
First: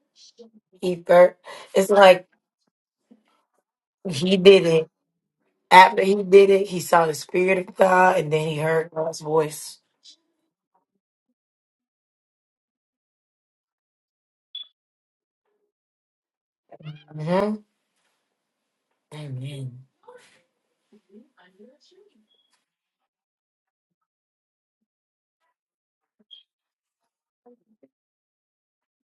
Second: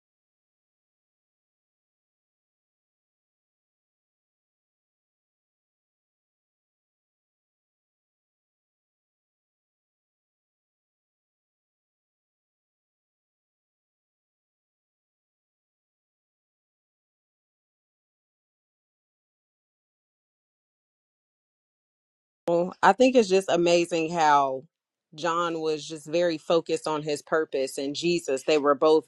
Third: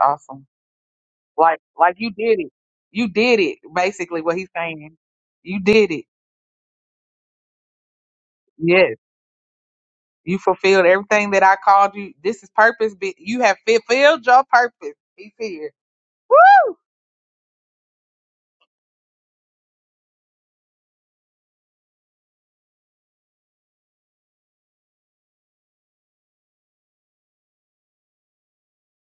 S2: awesome
S3: He thir-
S2: Like
S3: it's
S2: like you
S3: like
S2: did it. You did it, basically
S3: he
S2: what he's
S3: did it.
S2: saying. You did
S3: After
S2: it.
S3: he did it, he saw the spirit of God and then he heard
S2: Yes.
S3: God's voice.
S2: You fulfilled everything that I called you. This is purpose. Be- You have fulfilled your purpose. He's here. Woo!
S3: hmm Amen.
S1: well i think it's just amazing how john was just very focused on his purpose and jesus they were both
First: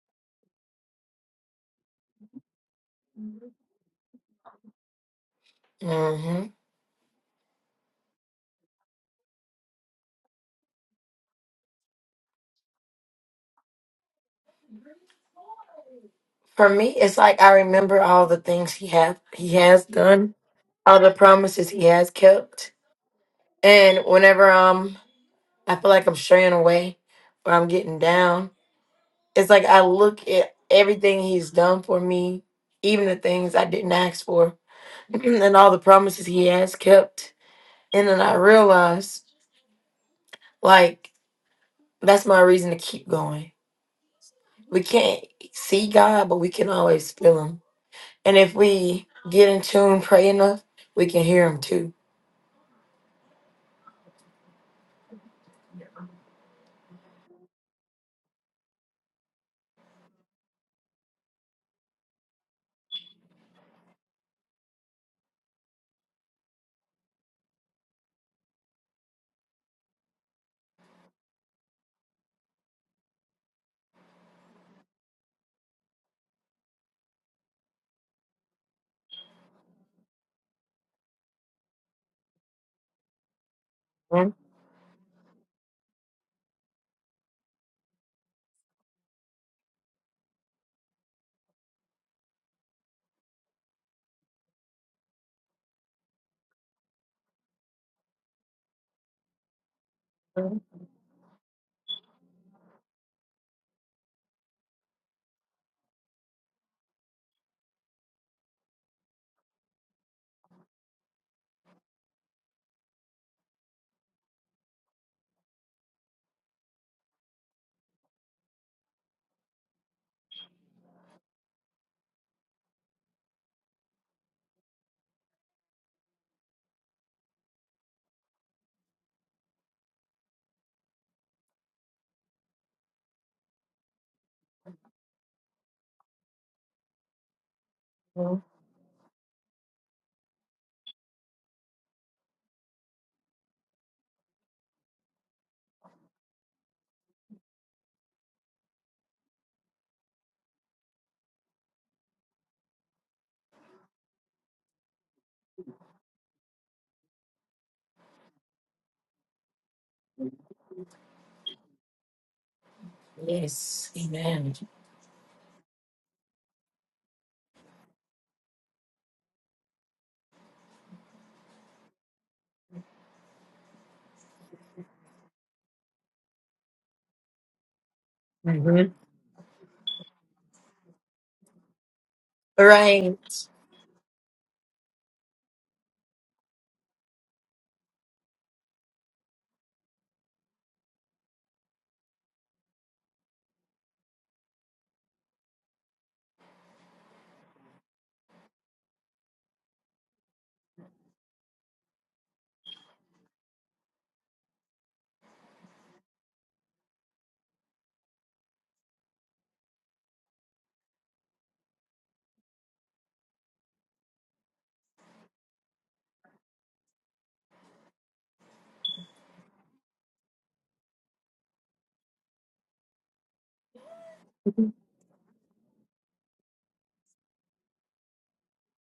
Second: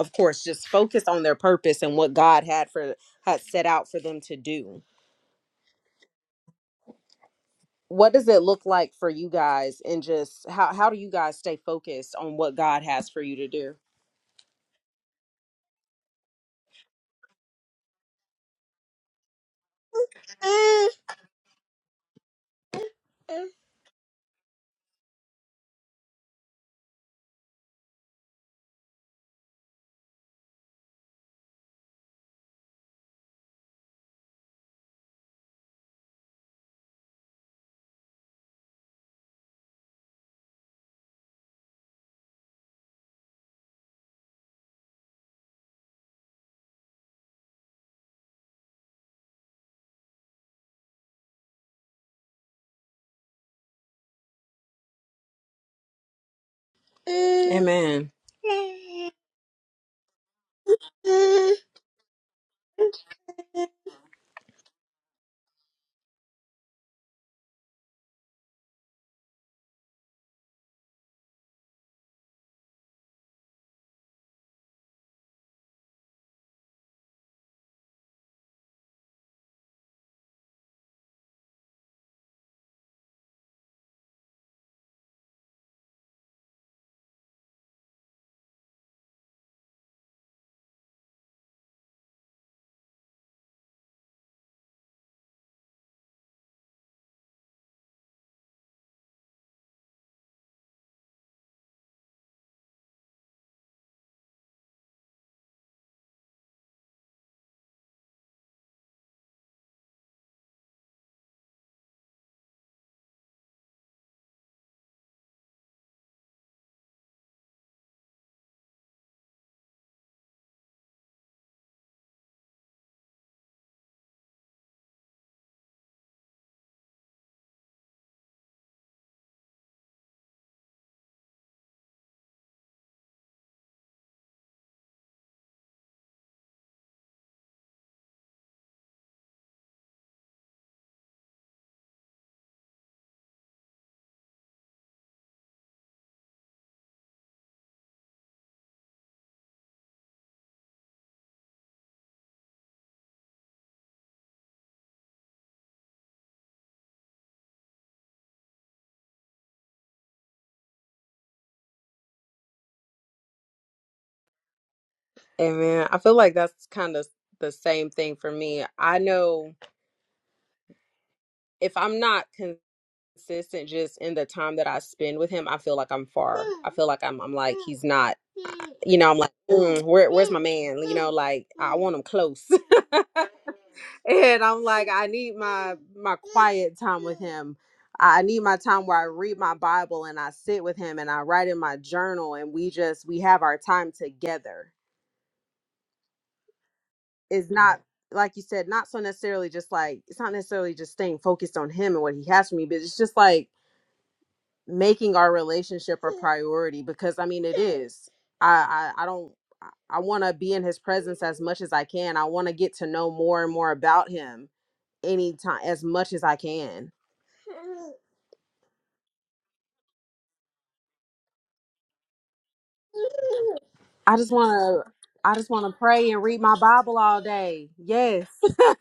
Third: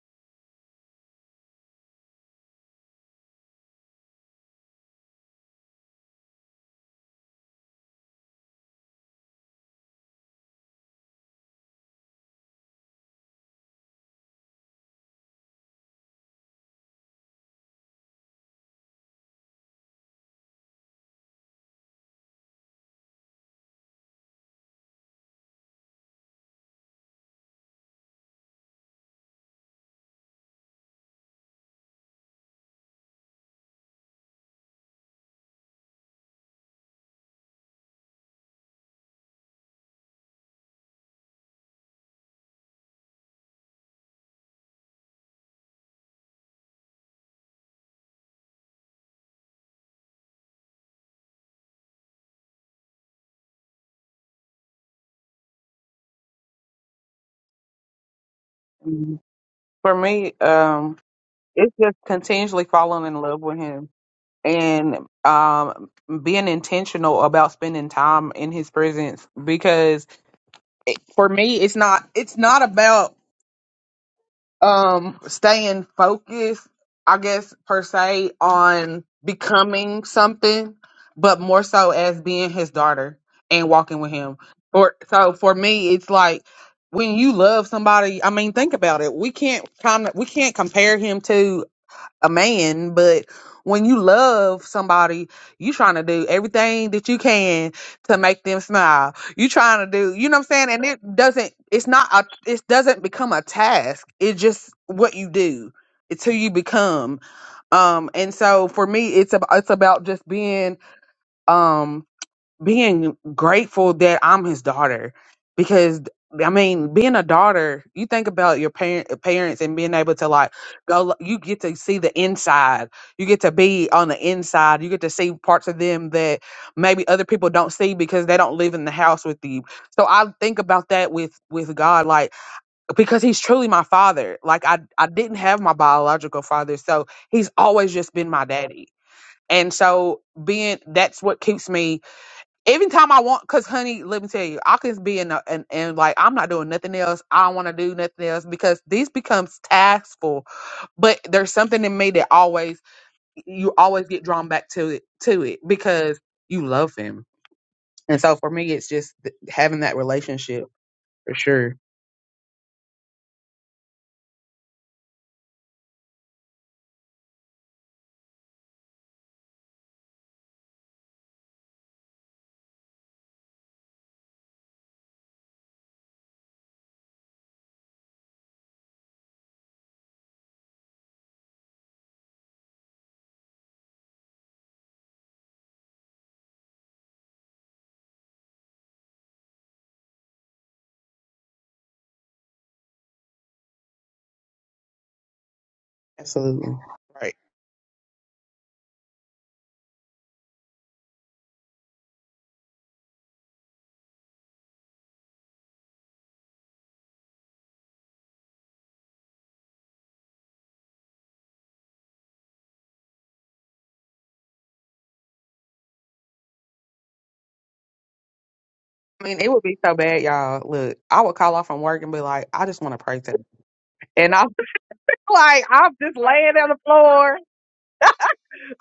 S1: of course just focused on their purpose and what god had for had set out for them to do
S3: hmm
S1: what does it look like for you guys and just how how do you guys stay focused on what God has for you to do?
S3: For me, it's like I remember all the things he have he has done, all the promises he has kept. And whenever um I feel like I'm straying away or I'm getting down, it's like I look at everything he's done for me, even the things I didn't ask for, and all the promises he has kept And then I realized, like, that's my reason to keep going. We can't see God, but we can always feel Him. And if we get in tune, pray enough, we can hear Him too.
S1: Amen.
S2: Mhm. For me, um, it's just continually falling in love with him and um being intentional about spending time in his presence because for me it's not it's not about um staying focused i guess per se on becoming something but more so as being his daughter and walking with
S3: Mhm,
S2: him or so for me it's like when you love somebody i mean think about it we can't kind of we can't compare him to a man, but when you love somebody, you trying to do everything that you can to make them smile. You trying to do, you know what
S3: mhm,
S2: I'm saying? And it doesn't, it's not a, it doesn't become a task. It's just what you do. It's who you become. Um, and so for me, it's about, it's about just being, um being grateful that I'm his daughter because I mean, being a daughter, you think about your parent parents and being able to like go you get to see the inside. You get to be on the inside. You get to see parts of them that maybe other people don't see because they don't live in the house with you. So I think about that with with God like because he's truly my father. Like I I didn't have my biological father, so he's always just been
S3: mhm.
S2: my daddy. And so being that's what keeps me Every time I want, cause honey, let me tell you, I can be in a, and and like I'm not doing nothing else. I don't want to do nothing else because these becomes taskful. But there's something in me that always you always get drawn back to it to it because you love him. And so for me, it's just th- having that relationship for sure.
S3: Yes, amen.
S1: Amen. I feel like that's kind of the same thing for me. I know if I'm not consistent just in the time that I spend with him, I feel like I'm far. I feel like I'm I'm like he's not
S3: hmm
S1: you know, I'm like, mm, where where's my man? You know, like I want him close.
S3: Right.
S1: and I'm like, I need my my quiet time with him. I I need my time where I read my Bible and I sit with him and I write in my journal and we just we have our time together.
S2: Absolutely. Right.
S1: It's Mhm. not like you said, not so necessarily just like it's not necessarily just staying focused on him and what he has for me, but it's just like making our relationship a priority because I mean it is. I I, I don't I I want to be in his presence as much as I can. I want to get to know more and more about him anytime as much as I can
S2: I mean, it would be so bad, y'all. Look, I would call off from work and be like, I just want to pray to.
S1: I just
S2: And I'm
S1: want to. I just want
S2: like,
S1: to
S2: I'm
S1: pray
S2: just
S1: and read my
S2: laying on the
S1: Bible all
S2: floor.
S1: day. Yes.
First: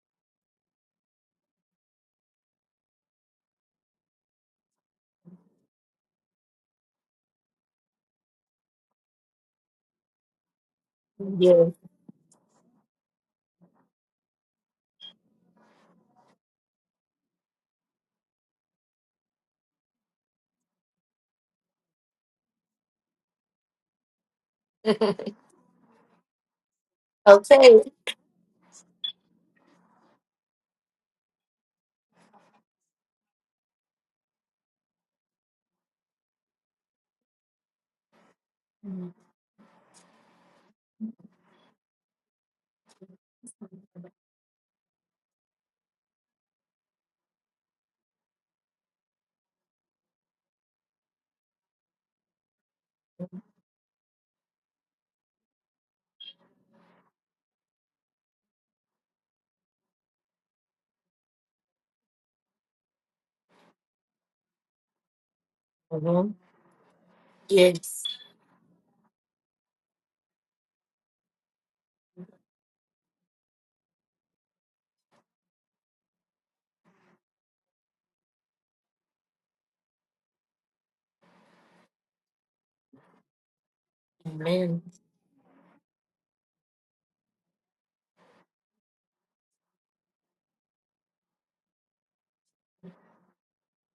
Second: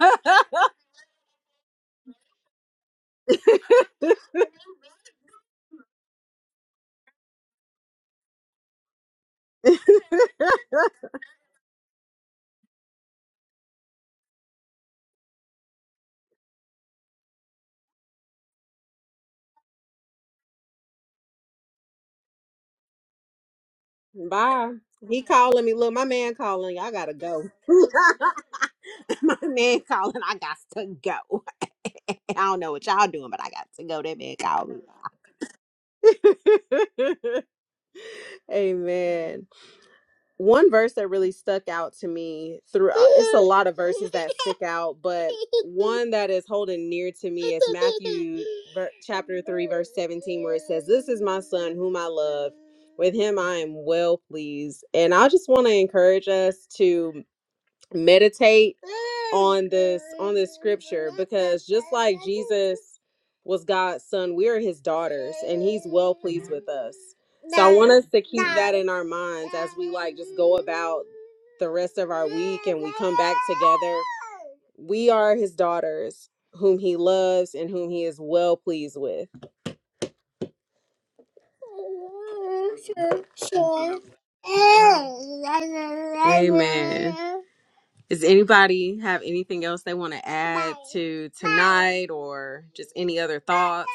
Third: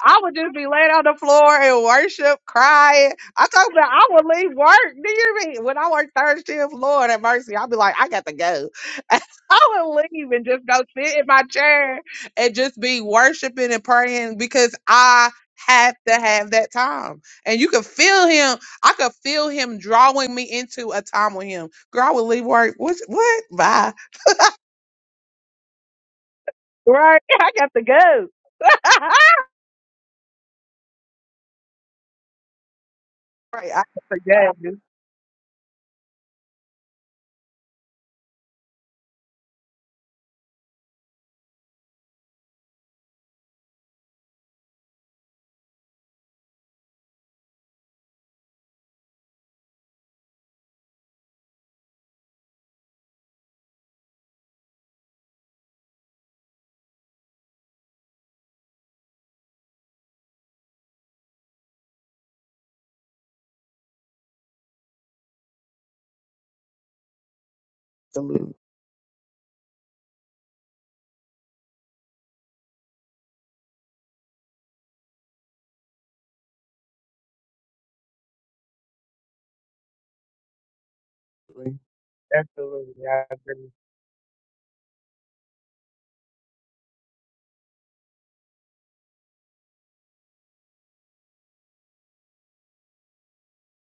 S2: I would just be laying on the floor and worship, crying. I talk about I would leave work. Do you mean When I work third shift, Lord have mercy, I'll be like, I got to go. I would leave and just go sit in my
S3: Yes.
S2: chair and just be worshiping and praying because I have to have that time. And you could feel him. I could feel him drawing me into a time with him. Girl, I would leave work. What? What? Bye.
S1: Bye. He calling me. Look, my man calling. I gotta
S2: Right?
S1: go.
S2: I got
S3: okay.
S2: to go. right. I got to go.
S3: hmm
S1: Amen. one verse that really stuck out to me throughout it's a lot of verses that stick out but one that is holding near to me is matthew ver- chapter 3 verse 17 where it says this is my son whom i love with him i am well pleased and i just want to encourage us to meditate on this on this scripture because just like Jesus was God's son, we are his daughters and he's well pleased with us. So I want
S3: Yes,
S1: us to keep
S2: Absolutely.
S1: that in our minds as we like just go about the rest of our week and we come back together. We are his daughters whom he loves and whom he is well pleased with.
S2: Absolutely. I agree.
S3: amen.
S1: Amen. Does anybody have anything else they want to add to tonight or just any other thoughts?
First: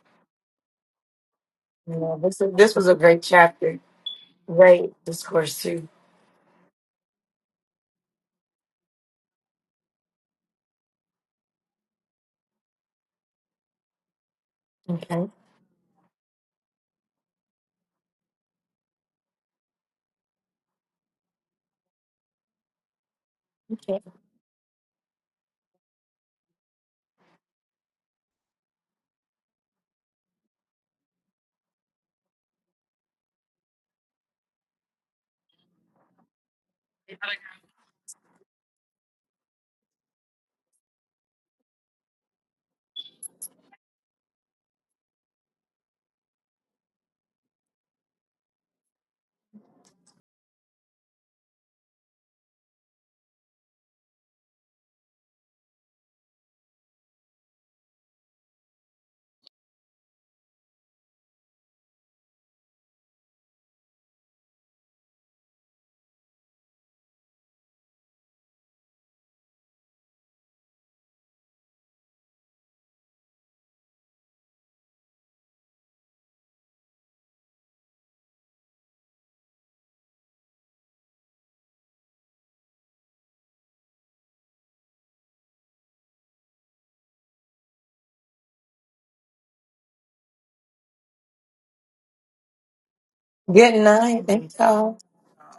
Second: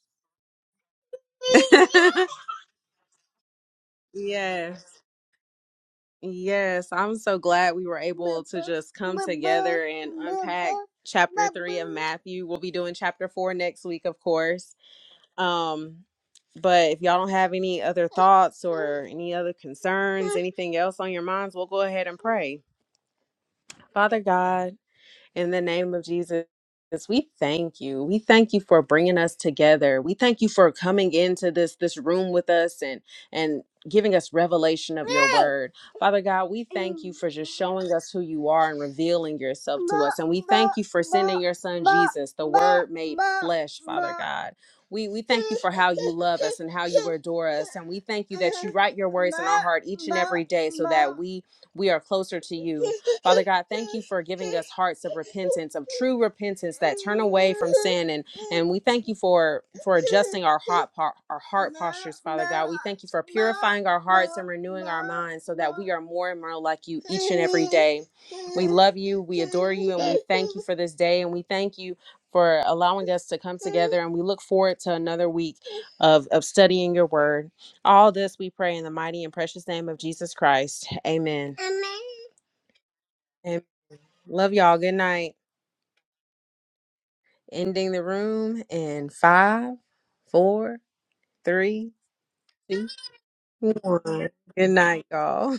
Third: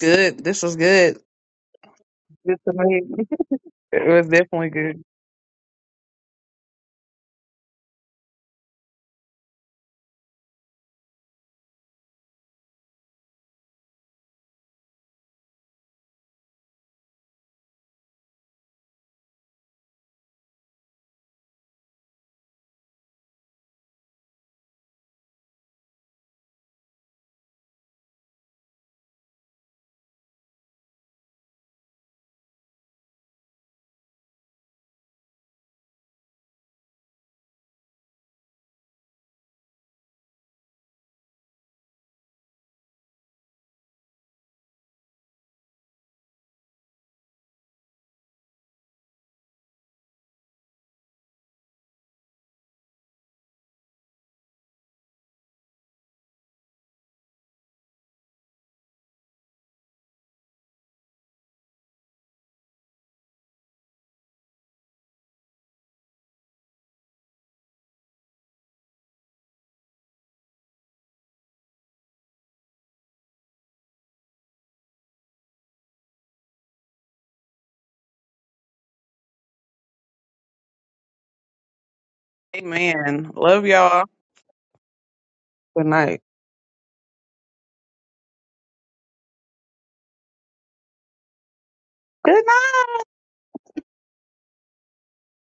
S2: Good. This was good.
S3: Yeah, this, is,
S2: Good to
S3: this was a
S2: me.
S3: great chapter.
S2: It was definitely
S3: Great
S1: yes.
S2: good.
S3: discourse, too.
S1: Yes. I'm so glad we were able to just come together and unpack chapter three of Matthew. We'll be doing chapter four next week, of course.
S3: Okay.
S1: Um, but if y'all don't have any other thoughts or any other concerns, anything else on your minds, we'll go ahead and pray.
S3: okay.
S1: Father God, In the name of Jesus, we thank you. We thank you for bringing us together. We thank you for coming into this this room with us and and giving us revelation of your word. Father God, we thank you for just showing us who you are and revealing yourself to us. And we thank you for sending your son Jesus, the word made flesh, Father God. We, we thank you for how you love us and how you adore us. And we thank you that you write your words in our heart each and every day so that we we are closer to you. Father God, thank you for giving us hearts of repentance, of true repentance that turn away from sin and and we thank you for for adjusting our heart po- our heart postures, Father God. We thank you for purifying our hearts and renewing our minds so that we are more and more like you each and every day. We love you, we adore you, and we thank you for this day and we thank you for allowing us to come together and we look forward to another week of of studying your word. All this we pray in the mighty and precious name of Jesus Christ. Amen. Amen.
S2: Amen.
S1: And
S2: Love y'all.
S1: love y'all. Good night.
S2: Good night.
S1: Ending the room in five, four, three,
S2: Good
S1: two,
S2: night.
S3: Good night.
S1: one.
S3: Thank
S1: Good
S3: y'all.
S1: night, y'all.